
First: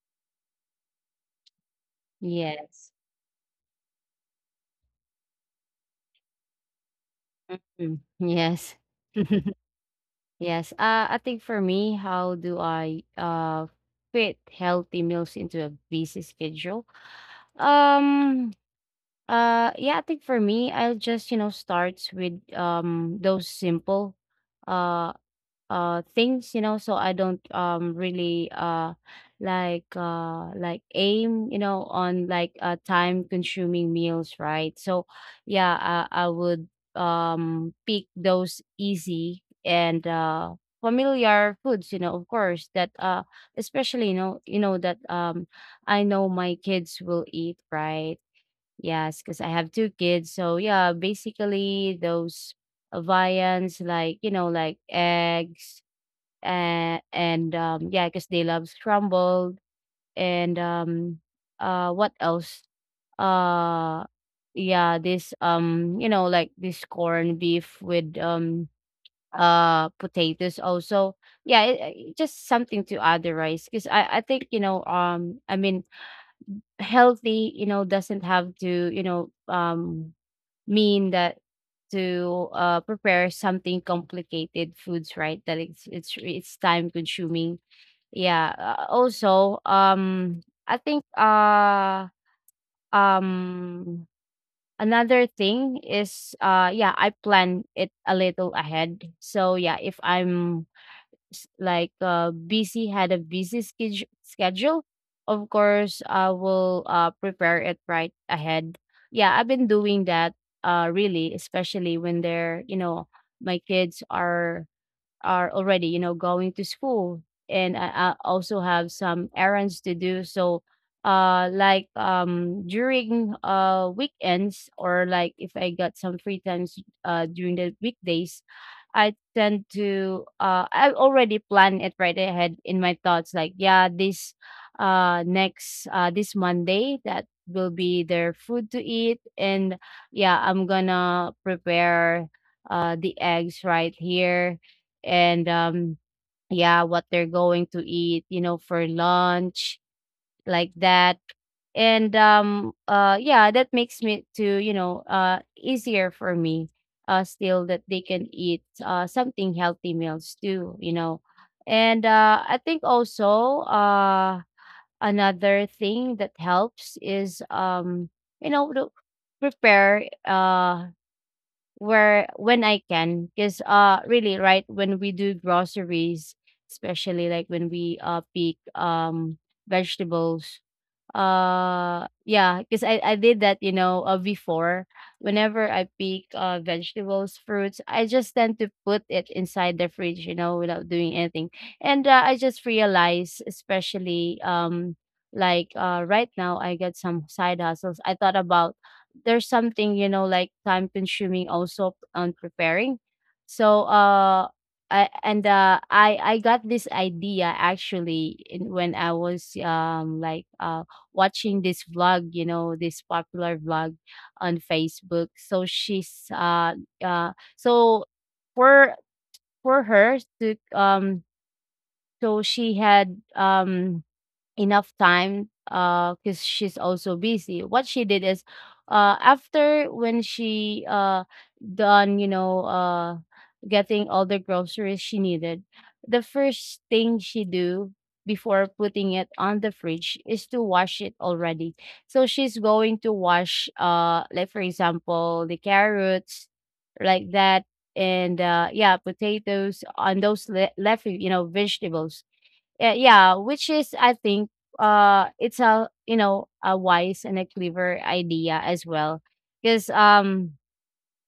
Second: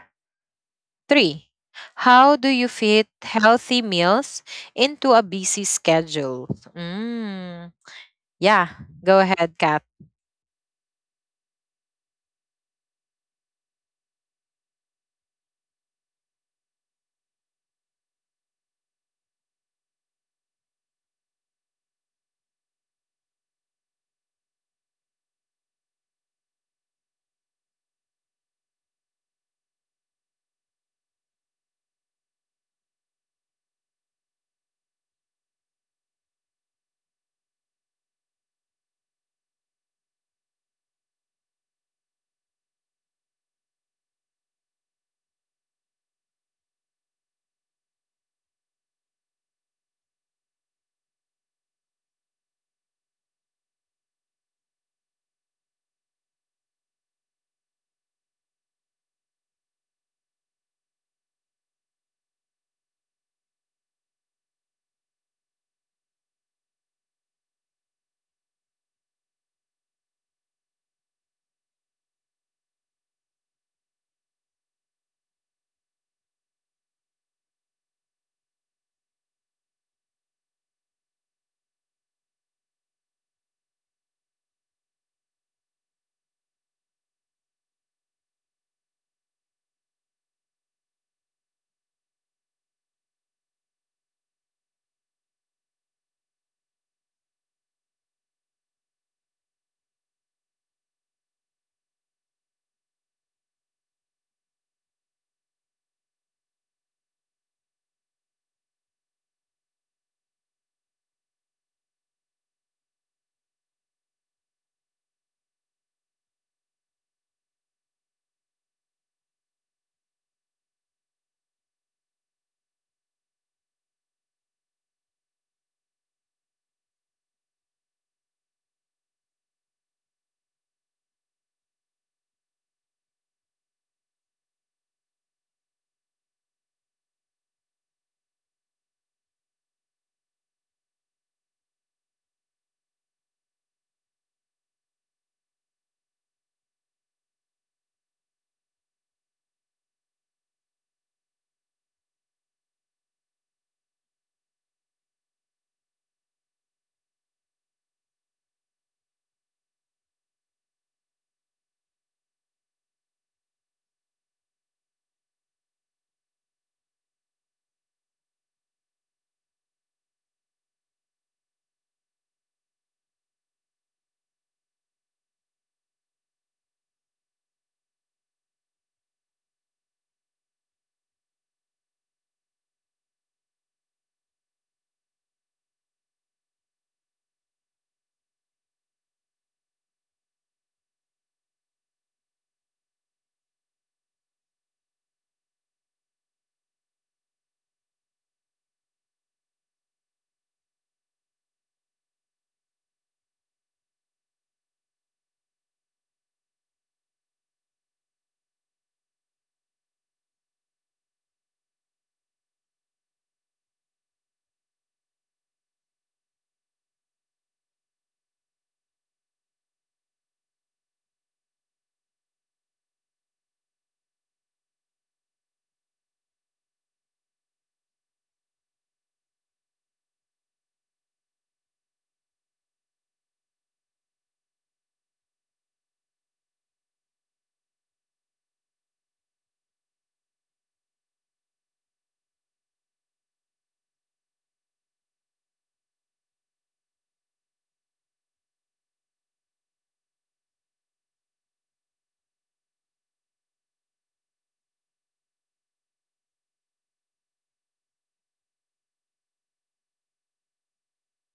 Speaker 1: three. How do you
Speaker 2: Yes.
Speaker 1: fit healthy meals into a busy schedule? Mm.
Speaker 2: Mm.
Speaker 1: Yeah,
Speaker 2: Yes.
Speaker 1: go ahead, Kat.
Speaker 2: Yes. I think for me, how do I fit healthy meals into a busy schedule? Um, yeah, I think for me, I'll just, you know, start with those simple uh uh things, you know, so I don't really like aim, you know, on like time consuming meals, right? So yeah, I would pick those easy and familiar foods, you know, of course, that especially you know that I know my kids will eat, right? Yes, because I have 2 kids. So, yeah, basically those, viands like, you know, like eggs, and, yeah, because they love scrambled, and, what else? Uh, yeah, this, you know, like this corned beef with, potatoes also. Yeah, it it just something to other rice because I think, you know, I mean, healthy, you know, doesn't have to, you know, mean that to prepare something complicated foods, right? That it's it's time consuming. Yeah. Also, I think um another thing is yeah, I plan it a little ahead. So yeah, if I'm like busy, had a busy schedule, of course I will, prepare it right ahead. Yeah, I've been doing that, really, especially when they're, you know, my kids are, already, you know, going to school, and I also have some errands to do. So, like during weekends or like if I got some free times during the weekdays, I tend to I already plan it right ahead in my thoughts. Like, yeah, this Monday that will be their food to eat, and yeah, I'm gonna prepare the eggs right here, and yeah, what they're going to eat, you know, for lunch, like that. And yeah, that makes me to you know, easier for me, still that they can eat something healthy meals too, you know. And I think also, another thing that helps is, you know, to prepare where when I can, because really, right, when we do groceries, especially like when we pick vegetables, yeah, because I did that, you know, before. Whenever I pick vegetables, fruits, I just tend to put it inside the fridge, you know, without doing anything. And I just realized, especially like right now, I get some side hustles. I thought about there's something, you know, like time consuming also on preparing. So I, and I I got this idea actually in, when I was like watching this vlog, you know, this popular vlog on Facebook. So she's so for her to so she had enough time because she's also busy. What she did is after when she done, you know, getting all the groceries she needed, the first thing she do before putting it on the fridge is to wash it already. So she's going to wash, like for example, the carrots, like that, and yeah, potatoes and those left, you know, vegetables. Yeah, yeah, which is I think it's a, you know, a wise and a clever idea as well, because um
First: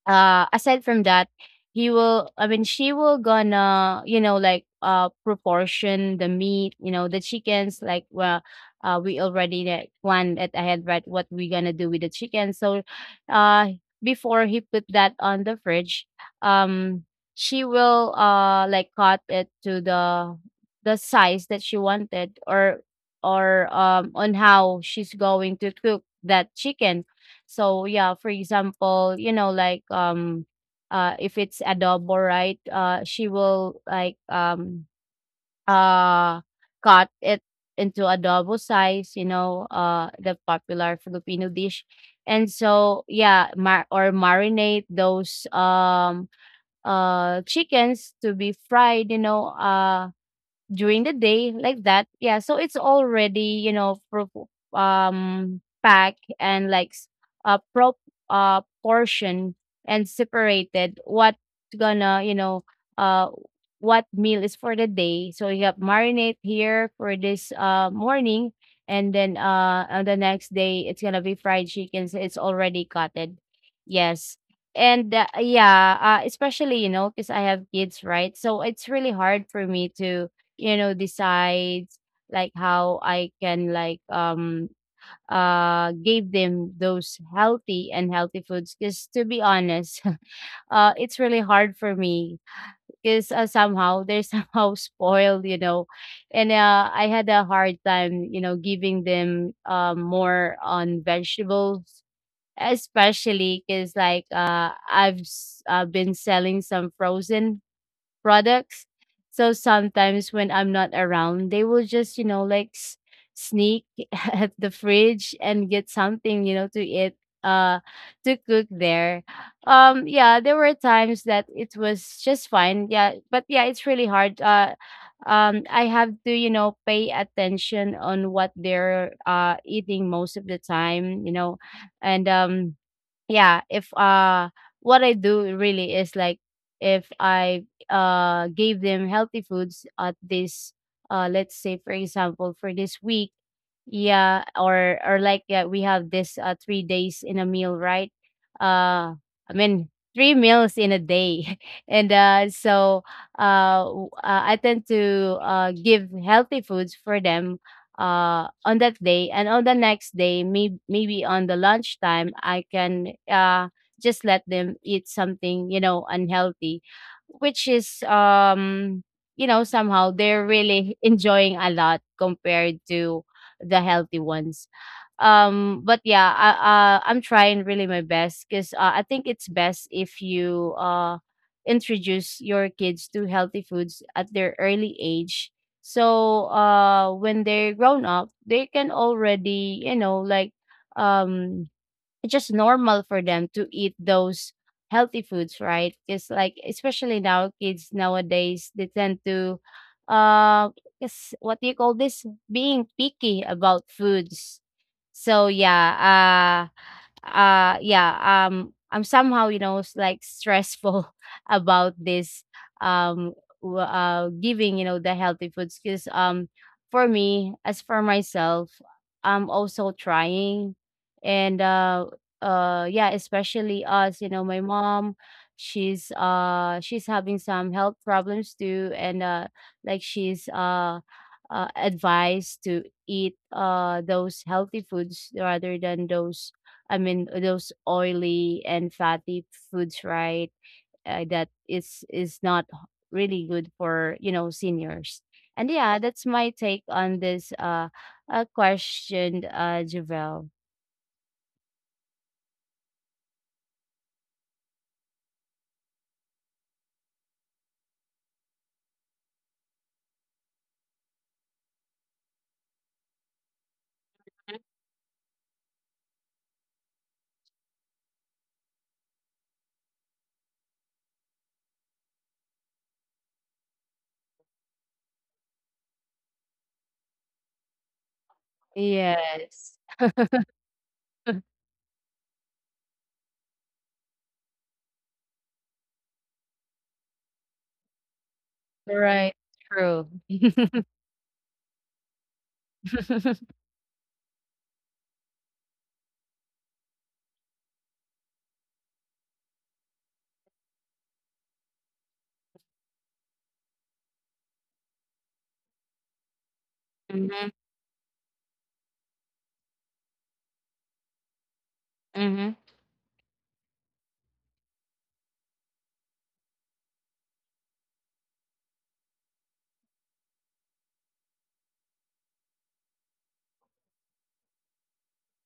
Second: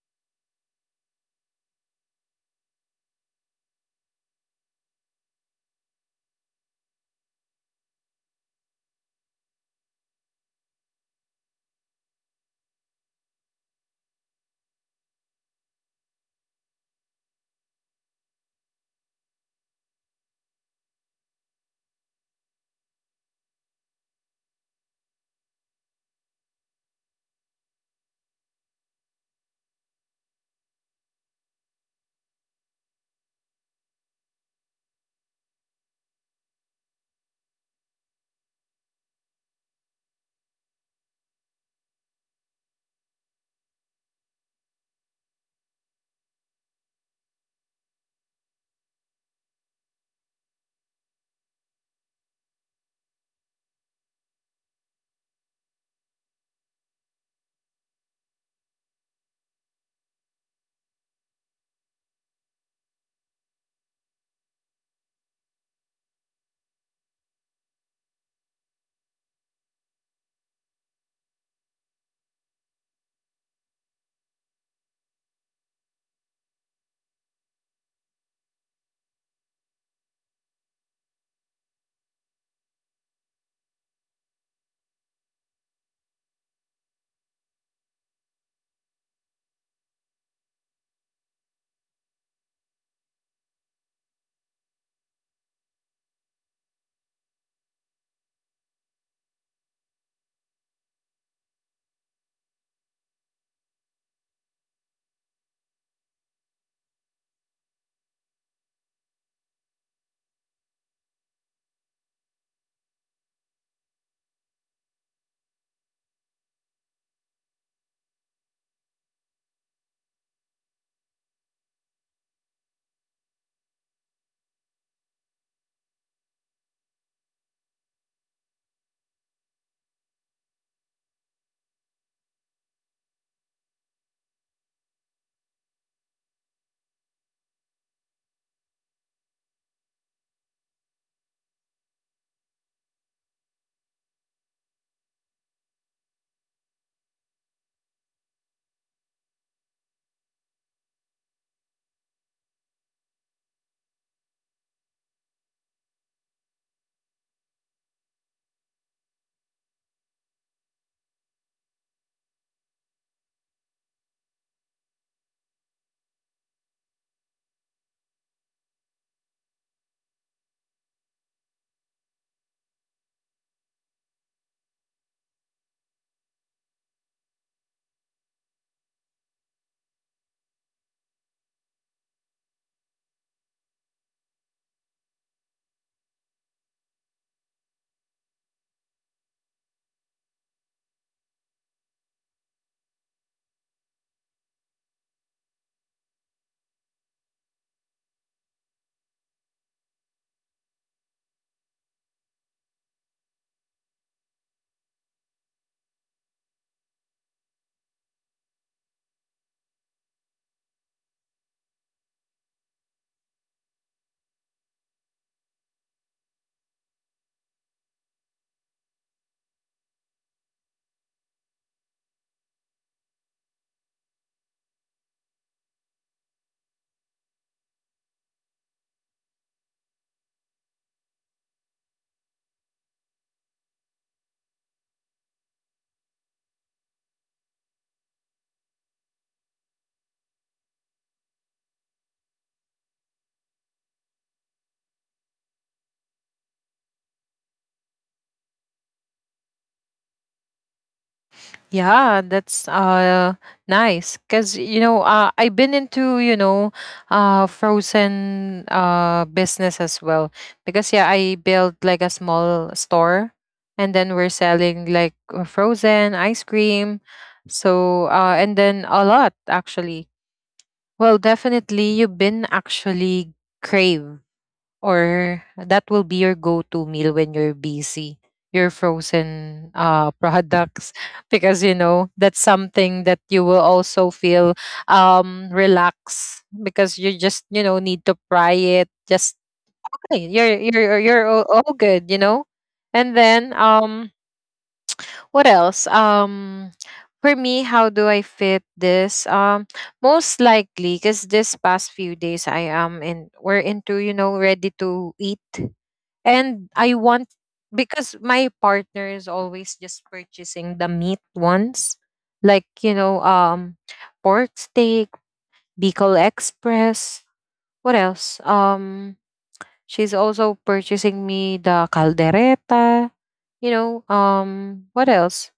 Speaker 2: uh aside from that, he will I mean she will gonna, you know, like proportion the meat, you know, the chickens, like, well, we already like planned it ahead, right, what we gonna do with the chicken. So uh before he put that on the fridge, um she will like cut it to the size that she wanted, or on how she's going to cook that chicken. So yeah, for example, you know, like if it's adobo, right? She will like uh cut it into adobo size, you know, the popular Filipino dish. And so yeah, mar- or marinate those chickens to be fried, you know, during the day, like that. Yeah, so it's already, you know, packed and like s- prop portion and separated what gonna, you know, uh what meal is for the day. So you have marinate here for this morning, and then on the next day it's gonna be fried chicken, so it's already cutted. Yes. And yeah, especially, you know, because I have kids, right? So it's really hard for me to, you know, decides like how I can like give them those healthy foods, because to be honest, it's really hard for me, because somehow they're somehow spoiled, you know. And I had a hard time, you know, giving them more on vegetables, especially because like I've been selling some frozen products. So sometimes when I'm not around, they will just, you know, like sneak at the fridge and get something, you know, to eat, uh, to cook there. Yeah, there were times that it was just fine. Yeah, but yeah, it's really hard. I have to, you know, pay attention on what they're eating most of the time, you know. And yeah, if what I do really is like, if I gave them healthy foods at this, let's say for example, for this week, yeah, or like yeah, we have this 3 days in a meal, right? Uh I mean three meals in a day. And so I tend to give healthy foods for them on that day, and on the next day maybe on the lunchtime I can just let them eat something, you know, unhealthy, which is you know, somehow they're really enjoying a lot compared to the healthy ones. But yeah, I'm trying really my best, because I think it's best if you introduce your kids to healthy foods at their early age. So when they're grown up, they can already, you know, like um it's just normal for them to eat those healthy foods, right? Because like especially now, kids nowadays they tend to, uh, is what do you call this? Being picky about foods. So yeah, yeah, I'm somehow, you know, like stressful about this, um giving, you know, the healthy foods, because for me, as for myself, I'm also trying. And yeah, especially us, you know, my mom, she's having some health problems too. And like she's advised to eat those healthy foods rather than those, I mean, those oily and fatty foods, right? That is not really good for, you know, seniors. And yeah, that's my take on this question, Javel.
Speaker 1: Yeah, that's nice, because you know, I've been into, you know, frozen business as well, because yeah, I built like a small store, and then we're selling like, frozen ice cream. So and then a lot actually. Well, definitely you've been actually crave, or that will be your go-to meal when you're busy, your
Speaker 2: Yes,
Speaker 1: frozen products because you know that's something that you will also feel relaxed because you just, you know, need to fry it,
Speaker 2: right,
Speaker 1: just
Speaker 2: true.
Speaker 1: okay, you're you're you're all good, you know. And then what else? For me, how do I fit this? Most likely, because this past few days I am in, we're into, you know, ready to eat. And I want,
Speaker 2: Mm-hmm,
Speaker 1: because my partner is always just purchasing the meat ones,
Speaker 2: mm-hmm,
Speaker 1: like, you know, pork steak, Bicol Express. What else? She's also purchasing me the caldereta. You know, what else?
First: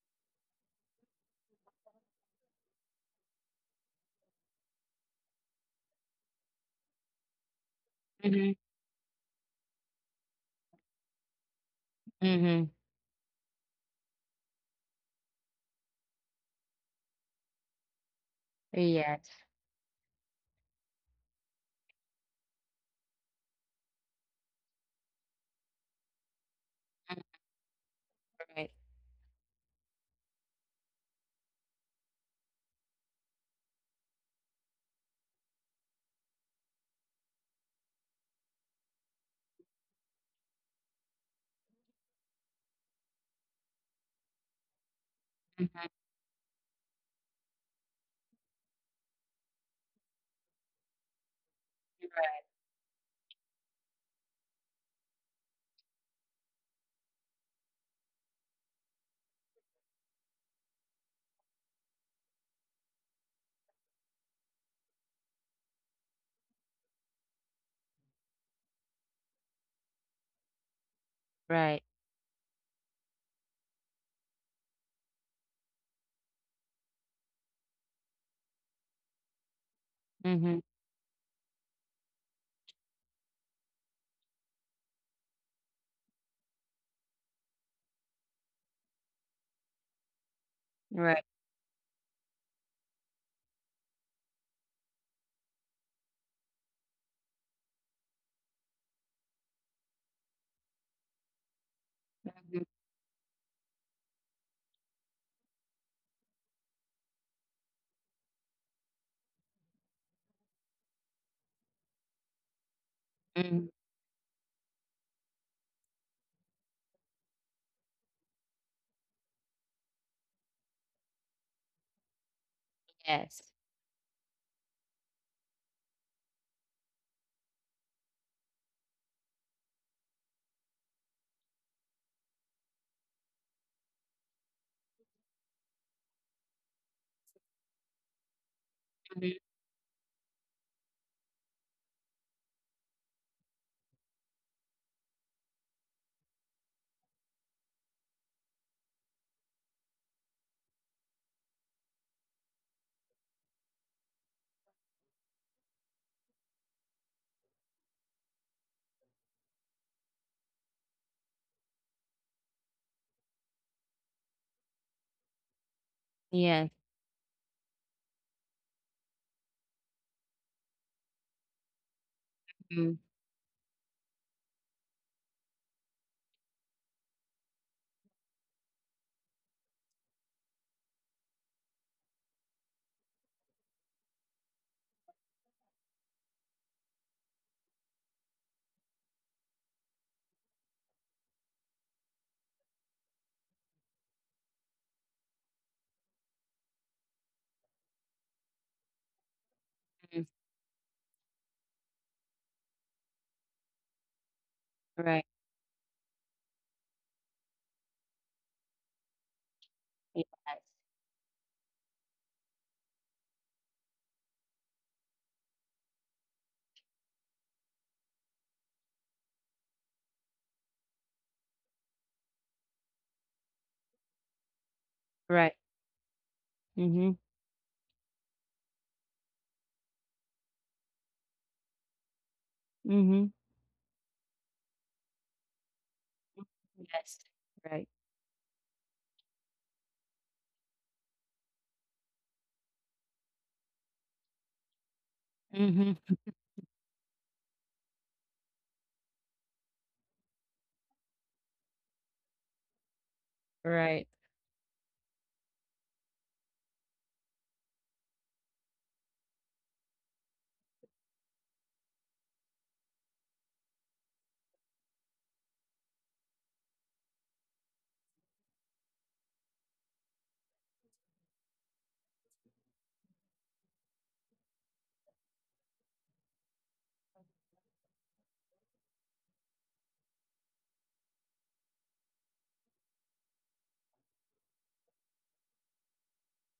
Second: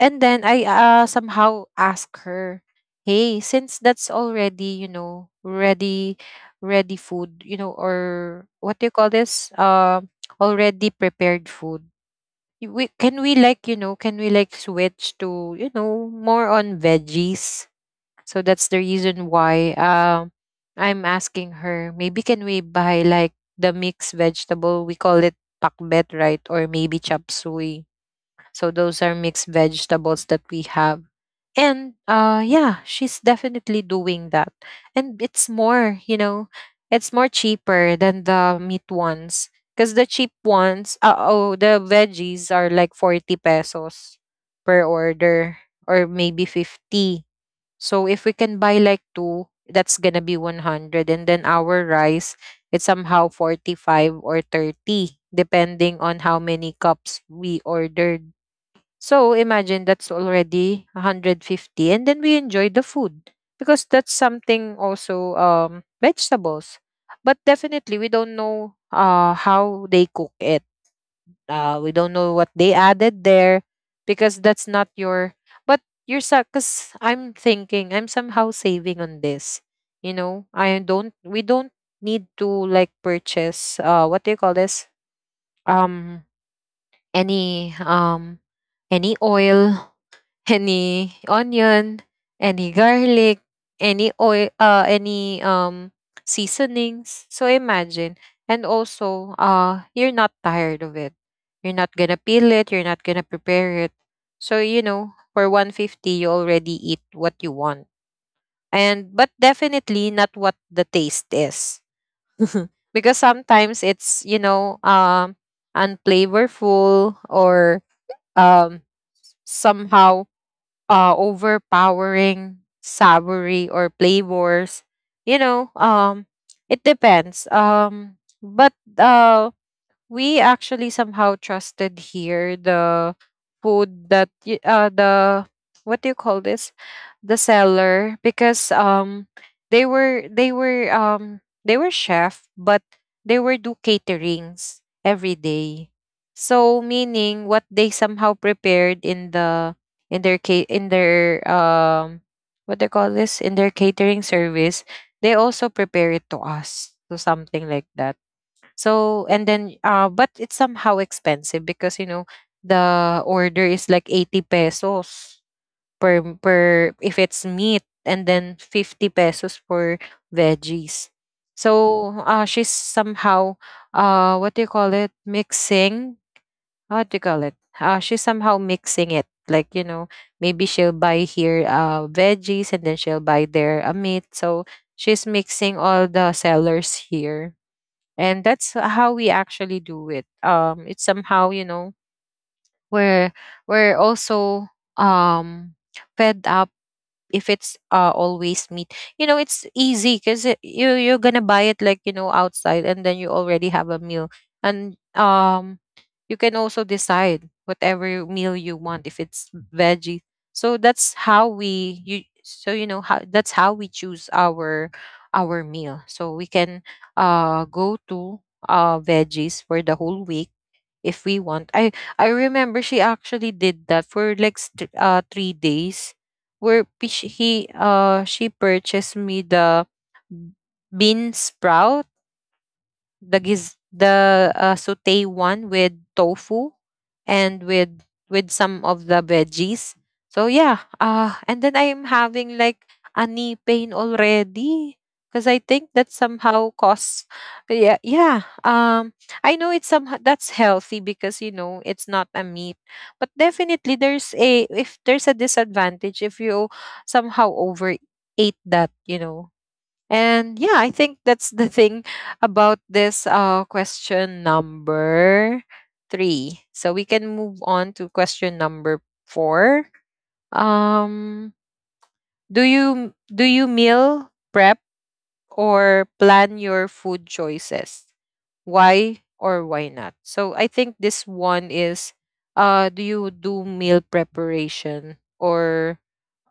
Speaker 1: And then I somehow ask her, "Hey, since that's already, you know, ready food, you know, or
Speaker 2: mm-hmm,
Speaker 1: what do you call this? Already prepared food.
Speaker 2: mm-hmm.
Speaker 1: We can we like, you know, can we like switch to, you know, more on veggies?" So that's the
Speaker 2: Yes,
Speaker 1: reason why I'm asking her, maybe can we buy like the mixed vegetable? We call it pakbet, right? Or maybe
Speaker 2: mm,
Speaker 1: chop suey.
Speaker 2: right,
Speaker 1: So those are mixed vegetables that we have, and yeah, she's definitely doing that, and it's more it's more cheaper than the meat ones, because the cheap ones the veggies are like 40 pesos per order,
Speaker 2: mm-hmm,
Speaker 1: or maybe 50. So if we can buy like two, that's gonna be 100, and then our rice, it's somehow 45 or 30 depending on how many cups we ordered. So imagine that's already 150, and then we enjoy the food, because that's something also vegetables. But definitely we don't know how they cook it.
Speaker 2: right,
Speaker 1: We don't know what they added there, because that's not your, but you're, cuz I'm thinking I'm somehow saving on this. You know,
Speaker 2: mm-hmm,
Speaker 1: I don't we don't need to like purchase what do you call this? Um any any oil,
Speaker 2: right,
Speaker 1: any onion, any garlic, any oil, any seasonings. So imagine, and also, you're not tired of it. You're not gonna
Speaker 2: mm-hmm,
Speaker 1: peel it. You're not gonna prepare it. So you know, for 150, you already eat what you want, and but definitely not what the taste is, because
Speaker 2: mm-hmm.
Speaker 1: sometimes it's you know unflavorful or um somehow overpowering
Speaker 2: Yes,
Speaker 1: savory or flavors. You know, it depends. But we actually somehow trusted here the food that the what do you call this, the seller, because
Speaker 2: mm-hmm,
Speaker 1: they were chef, but they were do caterings every day. So meaning what they somehow prepared in the in their what they call this, in their catering service, they also prepare it to us, so something like that. So and then but it's somehow expensive because you know the order is like 80 pesos per
Speaker 2: yes,
Speaker 1: per if it's meat, and then 50 pesos for veggies. So she's
Speaker 2: mm-hmm,
Speaker 1: somehow what do you call it, mixing, what do you call it, she's somehow mixing it, like you know, maybe she'll buy here veggies, and then she'll buy there a meat, so she's mixing all the sellers here. And that's how we actually do it. It's somehow you know we're we're also um fed up if it's always meat. You know, it's easy because you're gonna buy it, like you know, outside, and then you already have a meal. And
Speaker 2: right,
Speaker 1: you can also decide whatever meal you want, if it's veggie.
Speaker 2: yes,
Speaker 1: So that's how we, you, so you know how, that's how we choose our meal, so we can go to veggies for the whole week if we want. I remember she actually did that for like
Speaker 2: right.
Speaker 1: 3 days, where
Speaker 2: Mm-hmm.
Speaker 1: p- she- he she purchased me the bean sprout,
Speaker 2: Mhm.
Speaker 1: the giz, the, saute one with tofu,
Speaker 2: Yes.
Speaker 1: and
Speaker 2: Right.
Speaker 1: with some of the veggies. So yeah, and then I'm having like a knee pain already, because I
Speaker 2: Mhm.
Speaker 1: think that somehow cause, yeah yeah um I know it's some that's healthy because you know it's not a meat, but
Speaker 2: Right.
Speaker 1: definitely there's a, if there's a disadvantage, if you somehow overate that, you know. And yeah, I think that's the thing about this, question number three. So we can move on to question number four. Um, do you meal prep or plan your food choices? Why or why not? So I think this one is, do you do meal preparation, or,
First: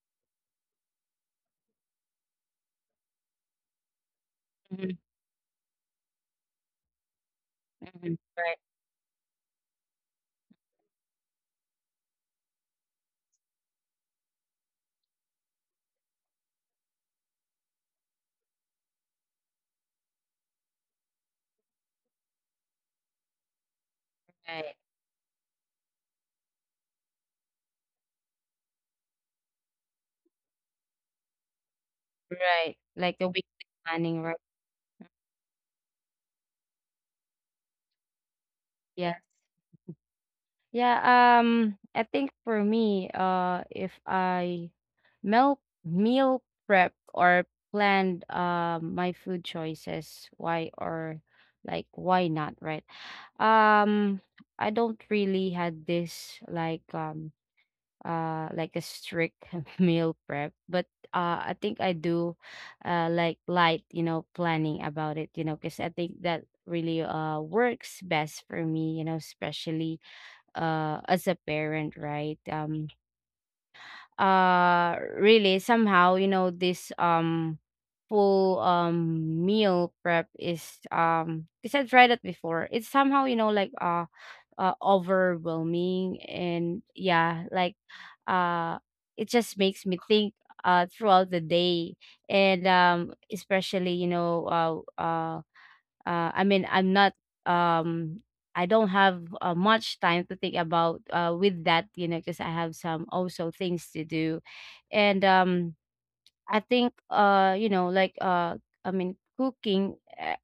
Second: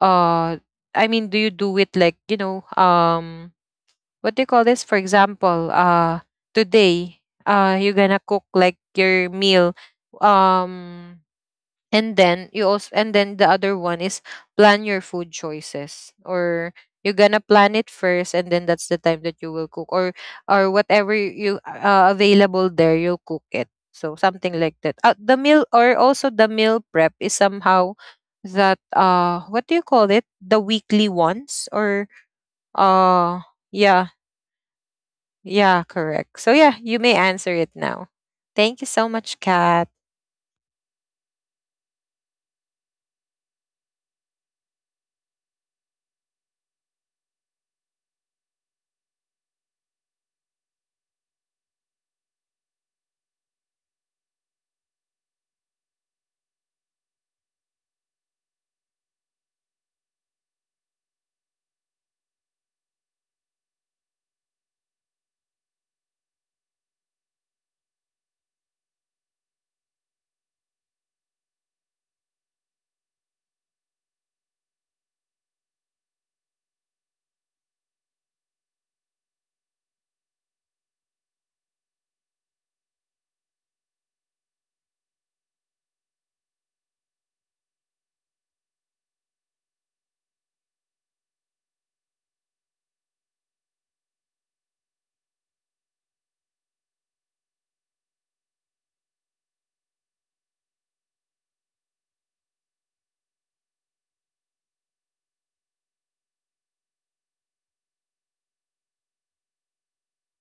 Speaker 1: uh, I mean, do you do it like you know, what do you call this?
Speaker 2: Mhm,
Speaker 1: For example, today, you're
Speaker 2: mhm.
Speaker 1: gonna
Speaker 2: Right,
Speaker 1: cook like your meal, um, and then you also, and then the other one is plan your food choices, or you're gonna plan it first, and then that's the time that you will cook, or whatever you available there, you'll cook it. So something
Speaker 2: right,
Speaker 1: like that. The meal, or also the meal prep is somehow that what do you call it? The weekly ones or
Speaker 2: right. Like the
Speaker 1: uh
Speaker 2: weekly
Speaker 1: yeah,
Speaker 2: planning, right?
Speaker 1: yeah, correct. So yeah, you may answer it now. Thank you so
Speaker 2: Yes.
Speaker 1: much, Kat.
Speaker 2: Yeah, I think for me, if I meal meal prep or planned my food choices, why or like why not, right? Um, I don't really had this like a strict meal prep but I think I do like light, you know, planning about it, you know, because I think that really works best for me, you know, especially as a parent, right? Really somehow, you know, this full meal prep is because I tried it before, it's somehow, you know, like overwhelming. And yeah, like uh it just makes me think throughout the day. And especially, you know, uh uh, I mean, um I don't have much time to think about with that, you know, because I have some also things to do. And I think I mean, cooking, uh,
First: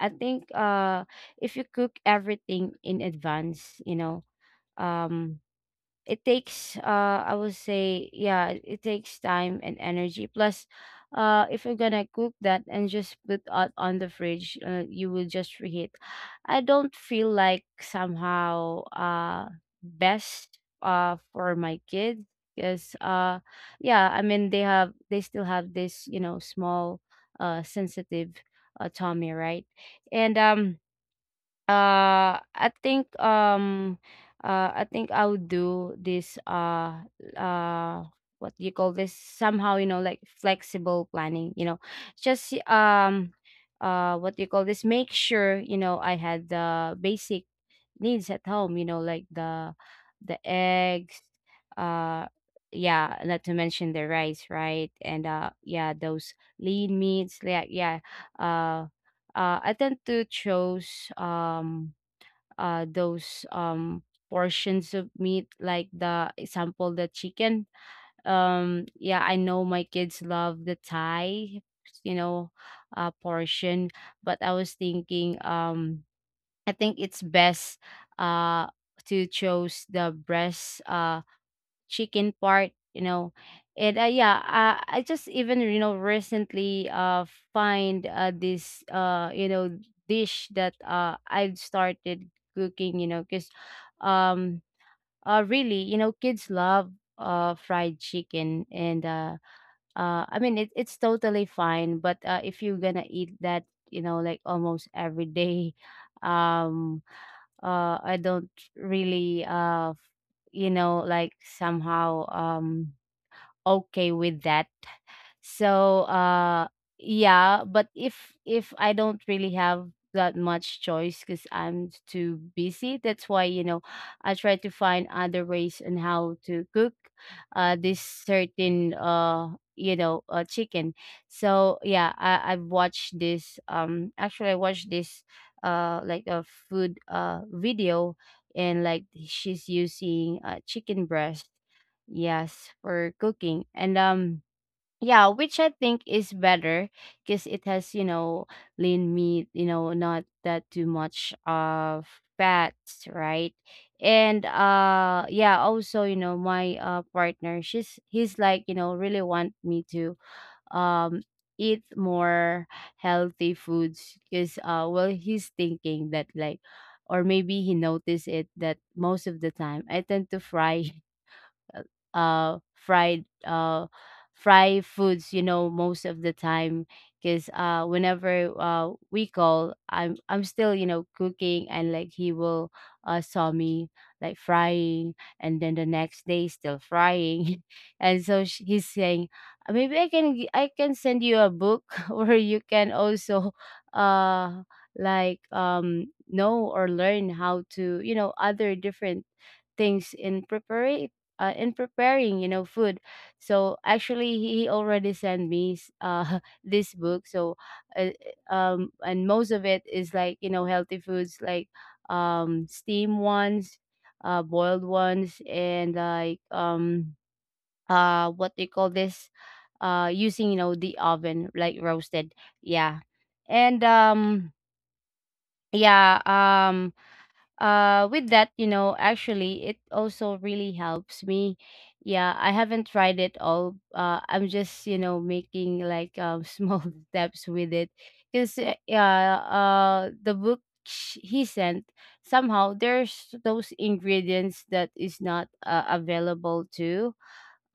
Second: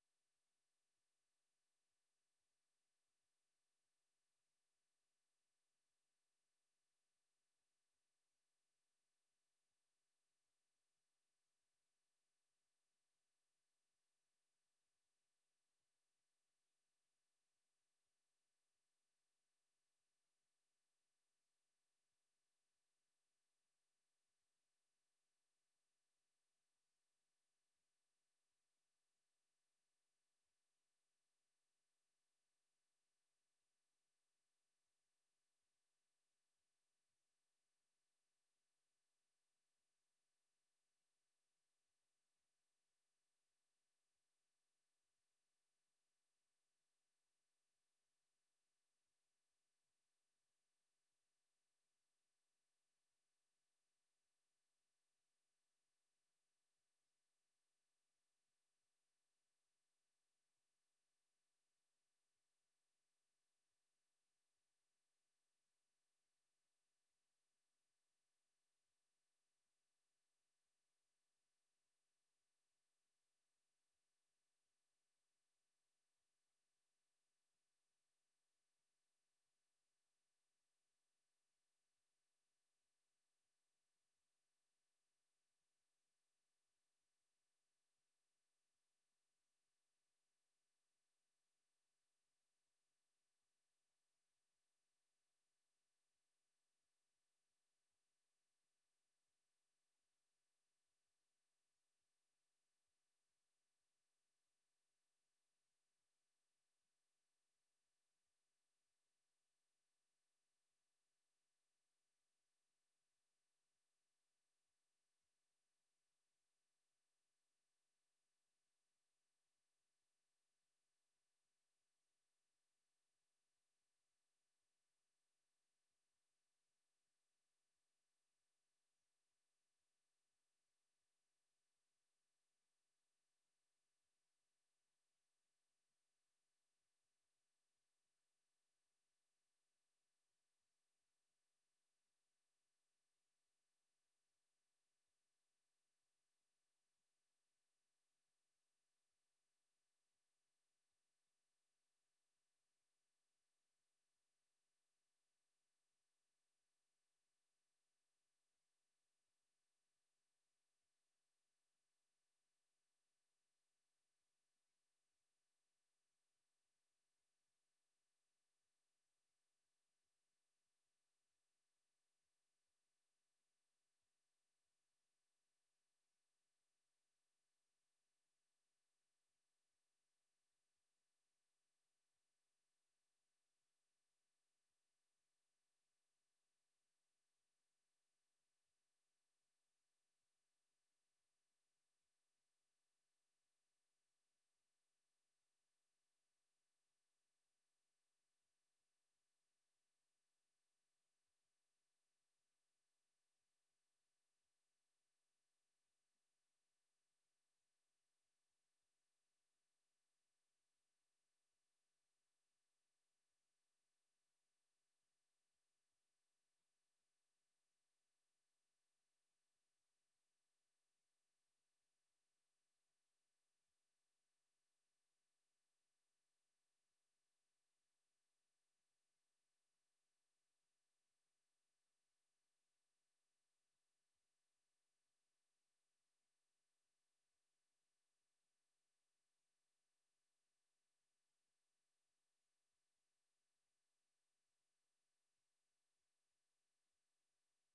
Speaker 2: I think if you cook everything in advance, you know, um it takes I would say, yeah, it takes time and energy. Plus if you're gonna cook that and just put out on the fridge, you will just reheat. I don't feel like somehow best for my kids, because yeah, I mean, they still have this, you know, small sensitive tummy, right? And uh, I think um I think I'll do this, uh what do you call this, somehow, you know, like flexible planning, you know. Just What do you call this, make sure, you know, I had the basic needs at home, you know, like the eggs, uh yeah, not to mention the rice, right? And yeah, those lean meats, like, yeah. Uh I tend to choose those portions of meat, like the example, the chicken. Yeah, I know my kids love the Thai, you know, portion, but I was thinking, I think it's best uh to choose the breast chicken part, you know. And yeah, I just even, you know, recently find this, you know, dish that I've started cooking, you know, because um really, you know, kids love fried chicken. And I mean, it's totally fine, but if you're gonna eat that, you know, like almost every day, um I don't really you know, like somehow okay with that. So yeah, but if I don't really have that much choice because I'm too busy, that's why, you know, I try to find other ways on how to cook this certain chicken. So yeah, I've watched this, actually I watched this like a food video, and like, she's using chicken breast, yes, for cooking. And yeah, which I think is better because it has, you know, lean meat, you know, not that too much of fats, right? And yeah, also, you know, my partner, she's he's like, you know, really want me to um eat more healthy foods, because well, he's thinking that, like, or maybe he noticed it that most of the time I tend to fry uh fried fry foods, you know, most of the time. Because whenever we call, I'm still, you know, cooking, and like, he will saw me like frying, and then the next day still frying and so he's saying, Maybe I can send you a book where you can also uh know or learn how to, you know, other different things in prepare in preparing, you know, food." So actually, he already sent me this book. So uh, and most of it is, like, you know, healthy foods, like steam ones, boiled ones, and like, what they call this, using, you know, the oven, like, roasted, yeah. And yeah, with that, you know, actually it also really helps me. Yeah, I haven't tried it all, I'm just, you know, making like, small steps with it. Because yeah, the book he sent, somehow there's those ingredients that is not, available too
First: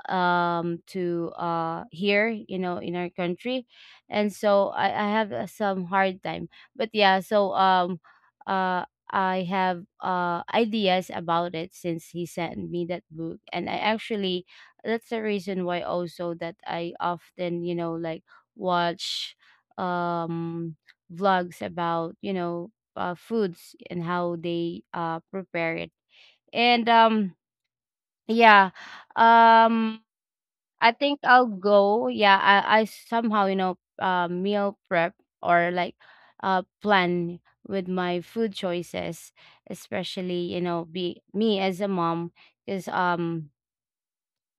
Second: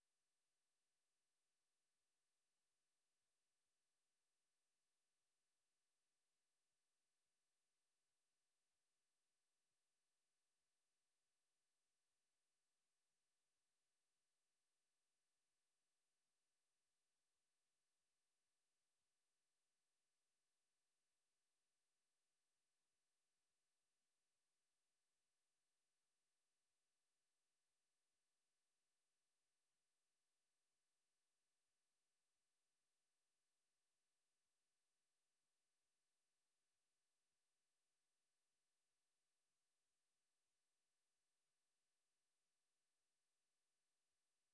Speaker 2: to here, you know, in our country. And so I have, some hard time. But yeah, so uh I have ideas about it since he sent me that book. And I actually, that's the reason why also that I often, you know, like, watch um vlogs about, you know, foods and how they prepare it. And yeah. um I think I'll go. Yeah, I somehow, you know, meal prep or like plan with my food choices, especially, you know, be me as a mom, is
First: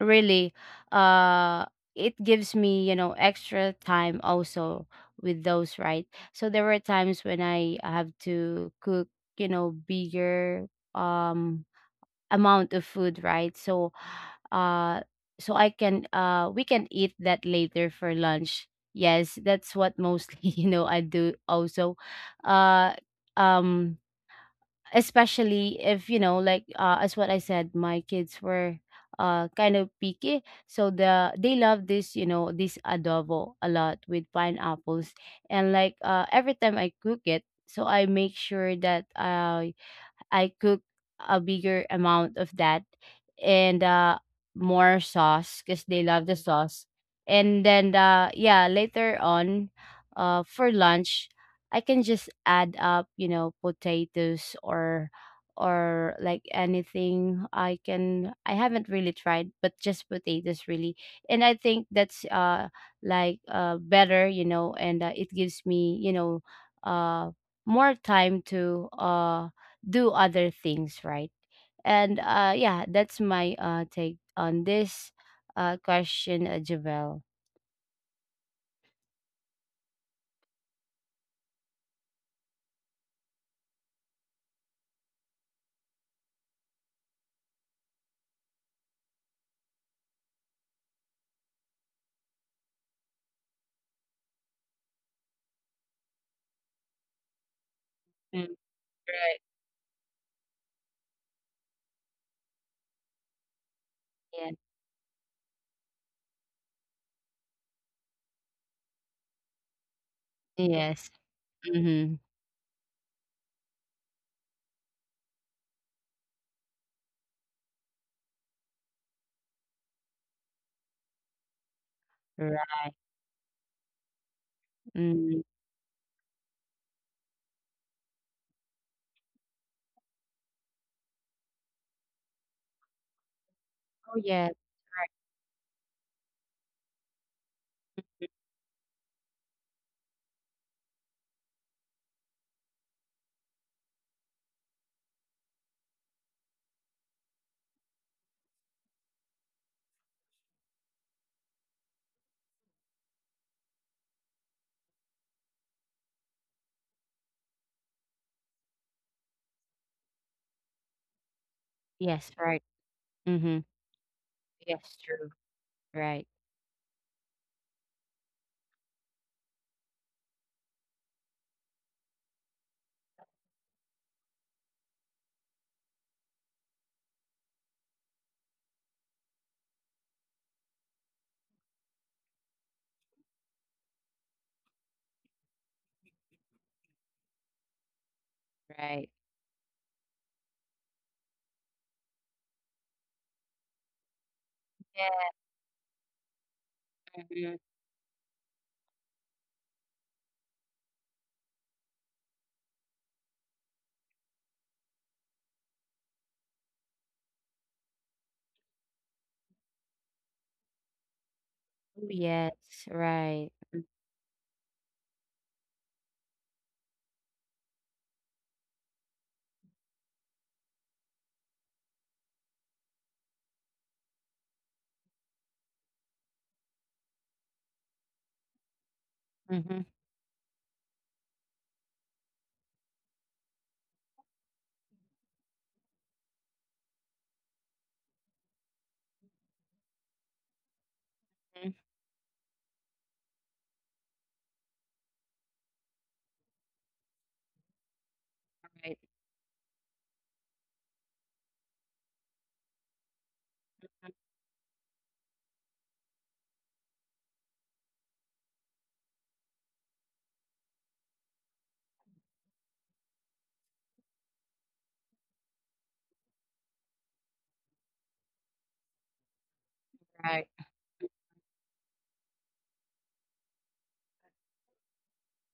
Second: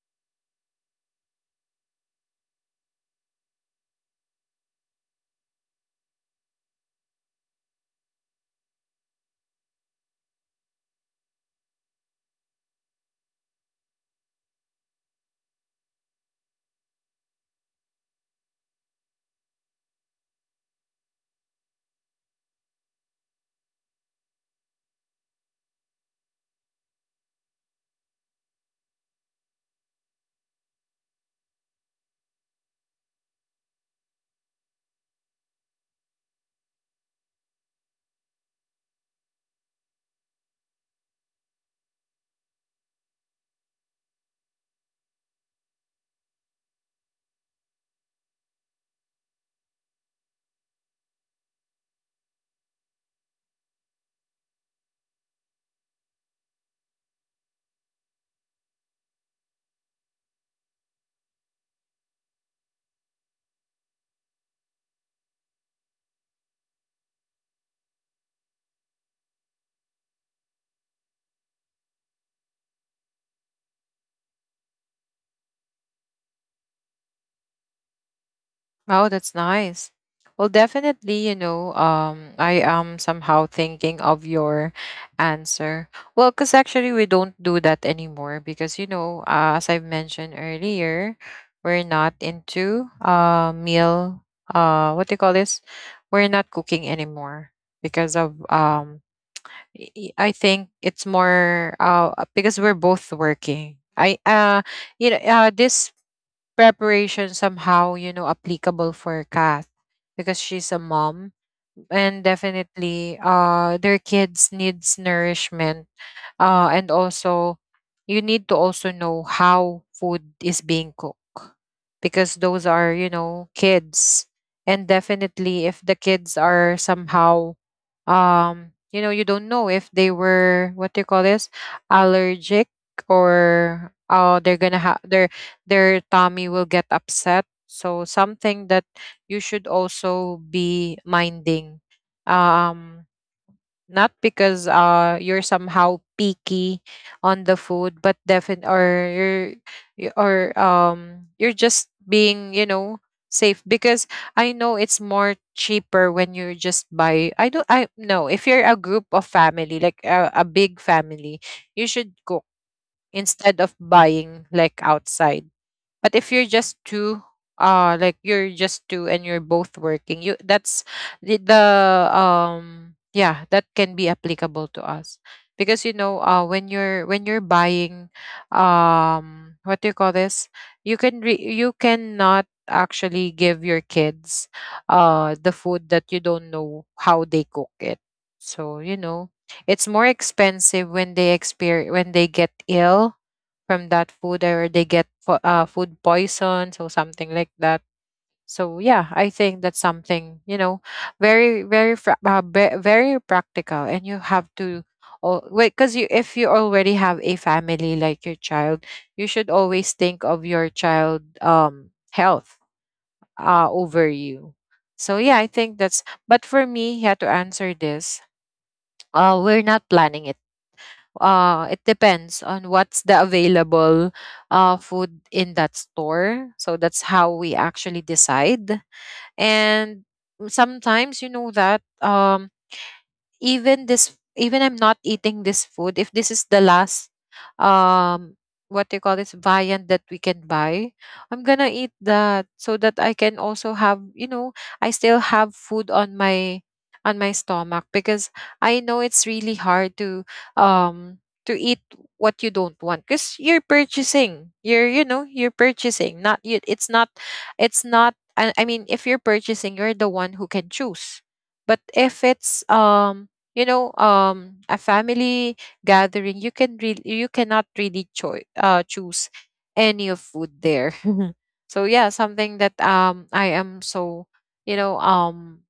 Speaker 2: really uh it gives me, you know, extra time also with those, right. So there were times when I have to cook, you know, bigger amount of food, right? So, uh, so I can, we can eat that later for lunch. Yes, that's what mostly you know, I do also. Uh, um, Especially if, you know, like, as what I said, my kids were kind of picky, so they love this, you know, this adobo a lot with pineapples. And like, every time I cook it, so I make sure that I cook a bigger amount of that, and more sauce because they love the sauce. And then yeah, later on, for lunch, I can just add up, you know, potatoes or like anything. I can, I haven't really tried, but just potatoes really. And I think that's better, you know. And it gives me, you know, uh more time to do other things, right? And yeah, that's my take on this question, Javel.
Speaker 1: Oh, that's nice. Well, definitely, you know, I am somehow thinking of your answer. Well, because actually we don't do that anymore because, you know, as I've mentioned earlier, we're not into meal, what do you call this? We're not cooking anymore because of
Speaker 2: Mm, right.
Speaker 1: I think it's more because we're both working. I
Speaker 2: Yeah.
Speaker 1: you know this preparation somehow you know applicable for Kath, because she's a
Speaker 2: Yes.
Speaker 1: mom,
Speaker 2: Mm-hmm.
Speaker 1: and definitely their kids needs nourishment, and also you need to also know how food is being cooked, because those
Speaker 2: Right.
Speaker 1: are you know kids, and
Speaker 2: Mm.
Speaker 1: definitely if the kids are somehow you know, you don't know if they were what do you call this, allergic, or
Speaker 2: Oh
Speaker 1: oh they're
Speaker 2: yeah.
Speaker 1: gonna have their tummy will get upset, so something that you should also be minding. um Not because you're somehow picky on the food, but definite, or you're, you-, or you're just being you know safe. Because I know it's more cheaper when you just buy, I don't I no if you're a group of family like a big family, you should
Speaker 2: Yes.
Speaker 1: cook
Speaker 2: Right. Mm-hmm.
Speaker 1: instead of buying like
Speaker 2: Yes. True.
Speaker 1: outside. But
Speaker 2: Right.
Speaker 1: if you're just two, like you're just two and you're both working, you, that's the, the yeah, that can be applicable to us. Because you know, when you're buying what do you call this? You can re- you cannot actually give your kids the food that you don't know how they cook it. So, you
Speaker 2: Right.
Speaker 1: know, it's more expensive when they experience, when they get ill from that food, or they get food poison, so something like
Speaker 2: Mhm.
Speaker 1: that. So yeah, I think that's something you know very very very practical, and you have to, oh, wait, because you, if you already have a family like your child, you should always think of your child
Speaker 2: Oh
Speaker 1: health
Speaker 2: yes. Right.
Speaker 1: over you. So yeah, I think that's, but for me, yeah, to answer this, we're not planning it. It depends on what's the available food in that store, so that's how we actually decide.
Speaker 2: Mm-hmm.
Speaker 1: And sometimes you know that, even this, even I'm not eating this food, if this is the last um what do you call this viand that we can buy, I'm gonna
Speaker 2: Mm-hmm,
Speaker 1: eat that so that I can also have, you know, I still have food on my stomach, because I
Speaker 2: right.
Speaker 1: know it's really hard um to eat what you don't want. Because you're purchasing, you're, you know, you're purchasing, not you, it's not it's not, I mean, if you're purchasing you're the one who can choose, but if it's you know a family gathering, you can really, you cannot really choose any of food
Speaker 2: Right.
Speaker 1: there so yeah, something that I am so, you know,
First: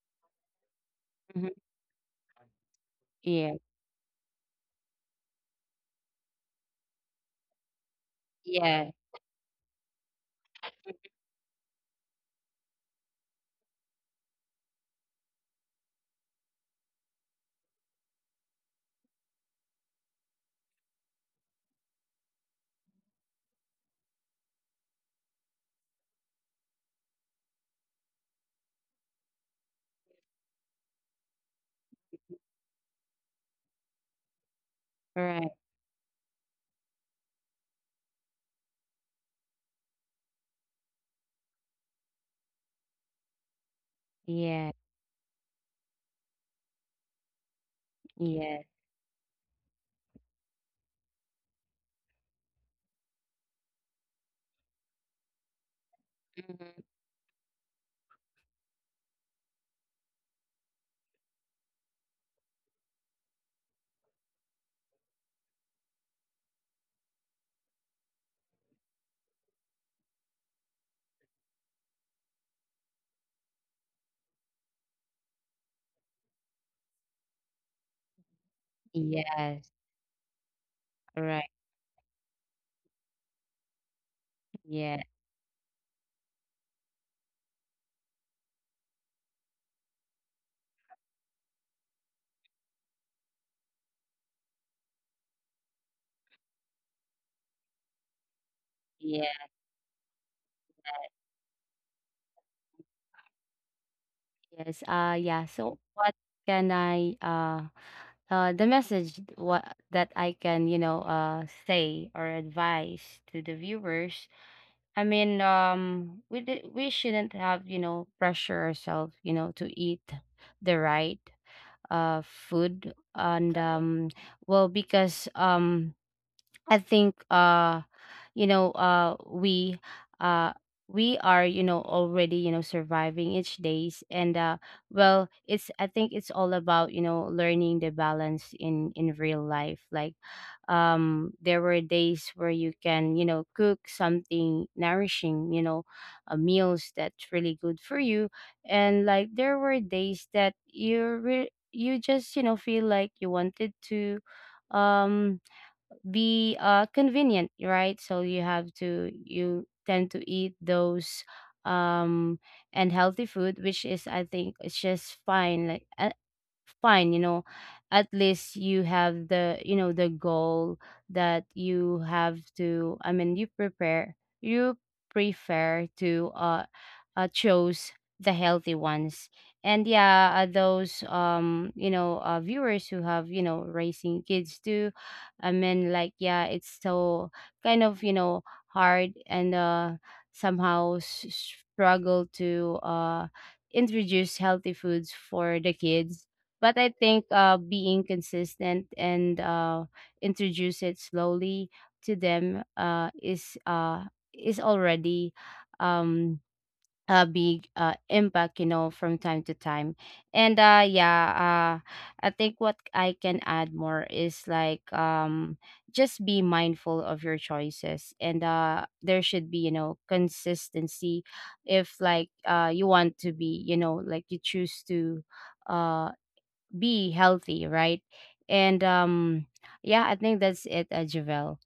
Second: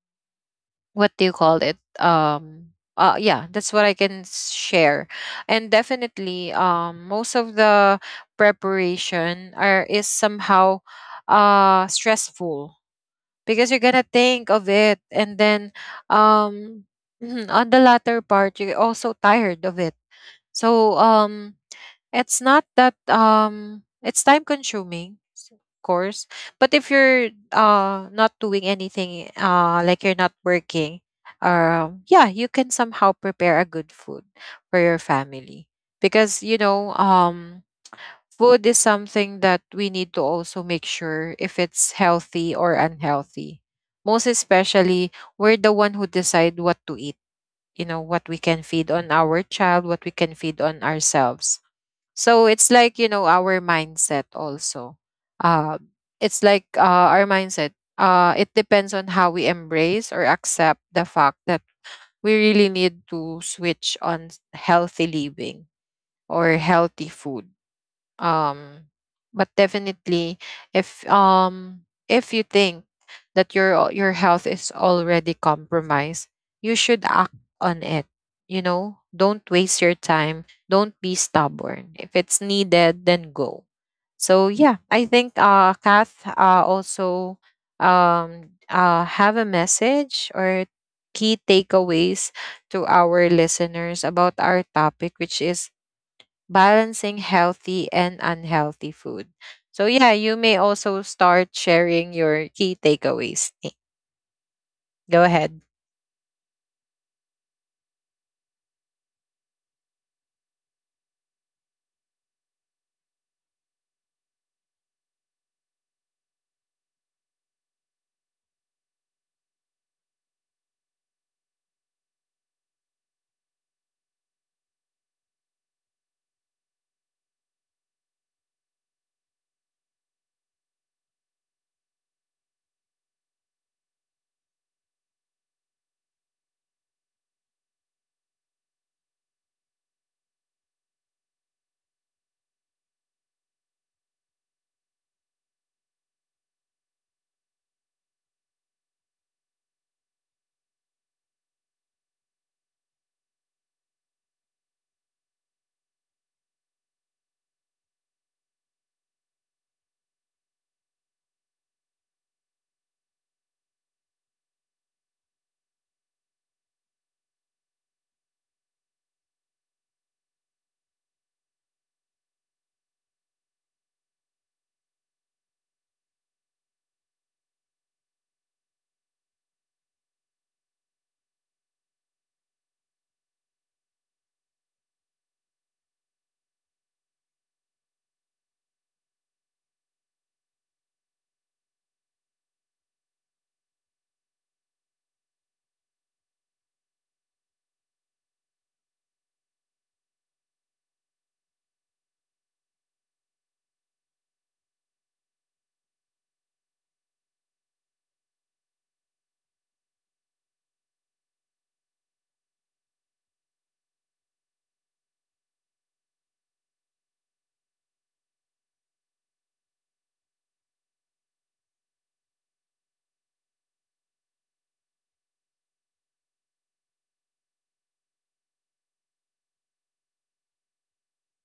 Speaker 1: what do you
Speaker 2: Mm-hmm.
Speaker 1: call it, yeah,
Speaker 2: Yeah.
Speaker 1: that's what I can share. And definitely, most of the
Speaker 2: Yeah.
Speaker 1: preparation are, is somehow stressful, because you're gonna think of it, and then um mhm, on the latter part you're also tired of it. So it's not that it's time consuming, of course, but if you're not doing anything, like you're not working, yeah, you can somehow prepare a good food for your
Speaker 2: Right.
Speaker 1: family, because you know food is something that we need to also make sure if it's healthy or unhealthy. Most
Speaker 2: Yeah.
Speaker 1: especially, we're the one who decide what to eat, you know, what we
Speaker 2: Yeah.
Speaker 1: can feed on our child, what we can feed on ourselves. So it's like, you know, our mindset also. Uh, it's like
Speaker 2: Mm-hmm.
Speaker 1: our mindset. It depends on how we embrace or accept the fact that we really need to switch on healthy living or healthy food, um, but definitely, if you think that your your health is already compromised, you should act on it. You know, don't
Speaker 2: Yes.
Speaker 1: waste your time. Don't be
Speaker 2: Right.
Speaker 1: stubborn. If it's needed, then go. So yeah,
Speaker 2: Yeah.
Speaker 1: I think Kath also have a message or key takeaways to our listeners about our topic, which is balancing healthy and unhealthy
Speaker 2: Yeah.
Speaker 1: food. So, yeah, you may also start sharing your key takeaways.
Speaker 2: Yes,
Speaker 1: Go
Speaker 2: yeah. So
Speaker 1: ahead.
Speaker 2: what can I the message what that I can, you know, say or advise to the viewers. I mean, we shouldn't have, you know, pressure ourselves, you know, to eat the right food. And well, because I think you know uh we uh we are, you know, already, you know, surviving each days. And well, it's, I think it's all about, you know, learning the balance in real life. Like, there were days where you can, you know, cook something nourishing, you know, meals that's really good for you. And like, there were days that you just, you know, feel like you wanted to um be convenient, right? So you have to, you tend to eat those um and healthy food, which is, I think it's just fine. Like, fine, you know. At least you have the, you know, the goal that you have to, I mean, you prepare you prefer to, choose the healthy ones. And yeah, those, you know, viewers who have, you know, raising kids too, I mean, like, yeah, it's so kind of, you know, hard. And somehow struggle to introduce healthy foods for the kids. But I think being consistent and introduce it slowly to them is already um, a big impact, you know, from time to time. And yeah, I think what I can add more is like, just be mindful of your choices. And there should be, you know, consistency if, like, you want to be, you know, like, you choose to Uh, be healthy, right? And yeah, I think that's it, Javel.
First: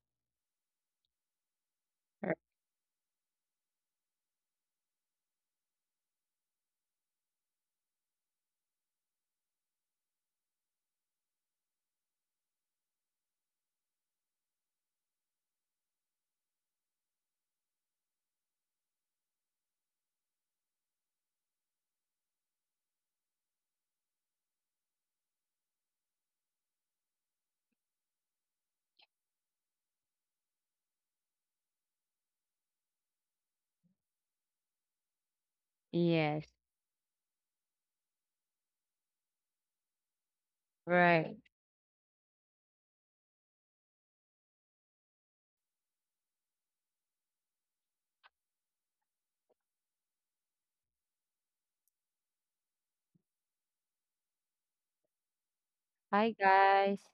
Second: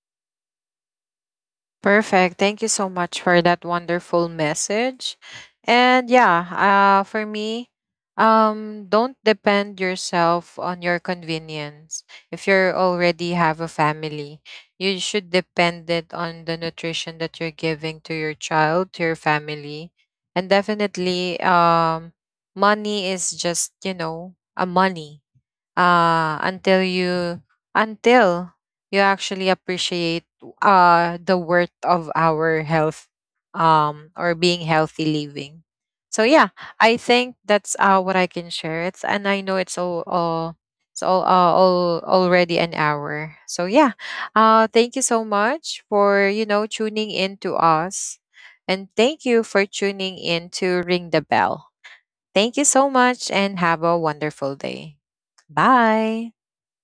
Speaker 1: Perfect. Thank you so much for that wonderful message. And yeah, for me, don't depend yourself on your convenience. If you are already have a family, you should depend it on the nutrition that you're giving to your child, to your family. And definitely, money is just, you know, a money until you, until you actually appreciate the worth of our health, or being healthy living. So yeah,
Speaker 2: Yes,
Speaker 1: I think that's what I can share. It's, and I know it's all it's
Speaker 2: right.
Speaker 1: all already an hour. So yeah, thank you so much for you know tuning in to us, and thank you for tuning in to Ring the Bell. Thank you so much and have a wonderful day.
Speaker 2: Hi,
Speaker 1: Bye.
Speaker 2: guys.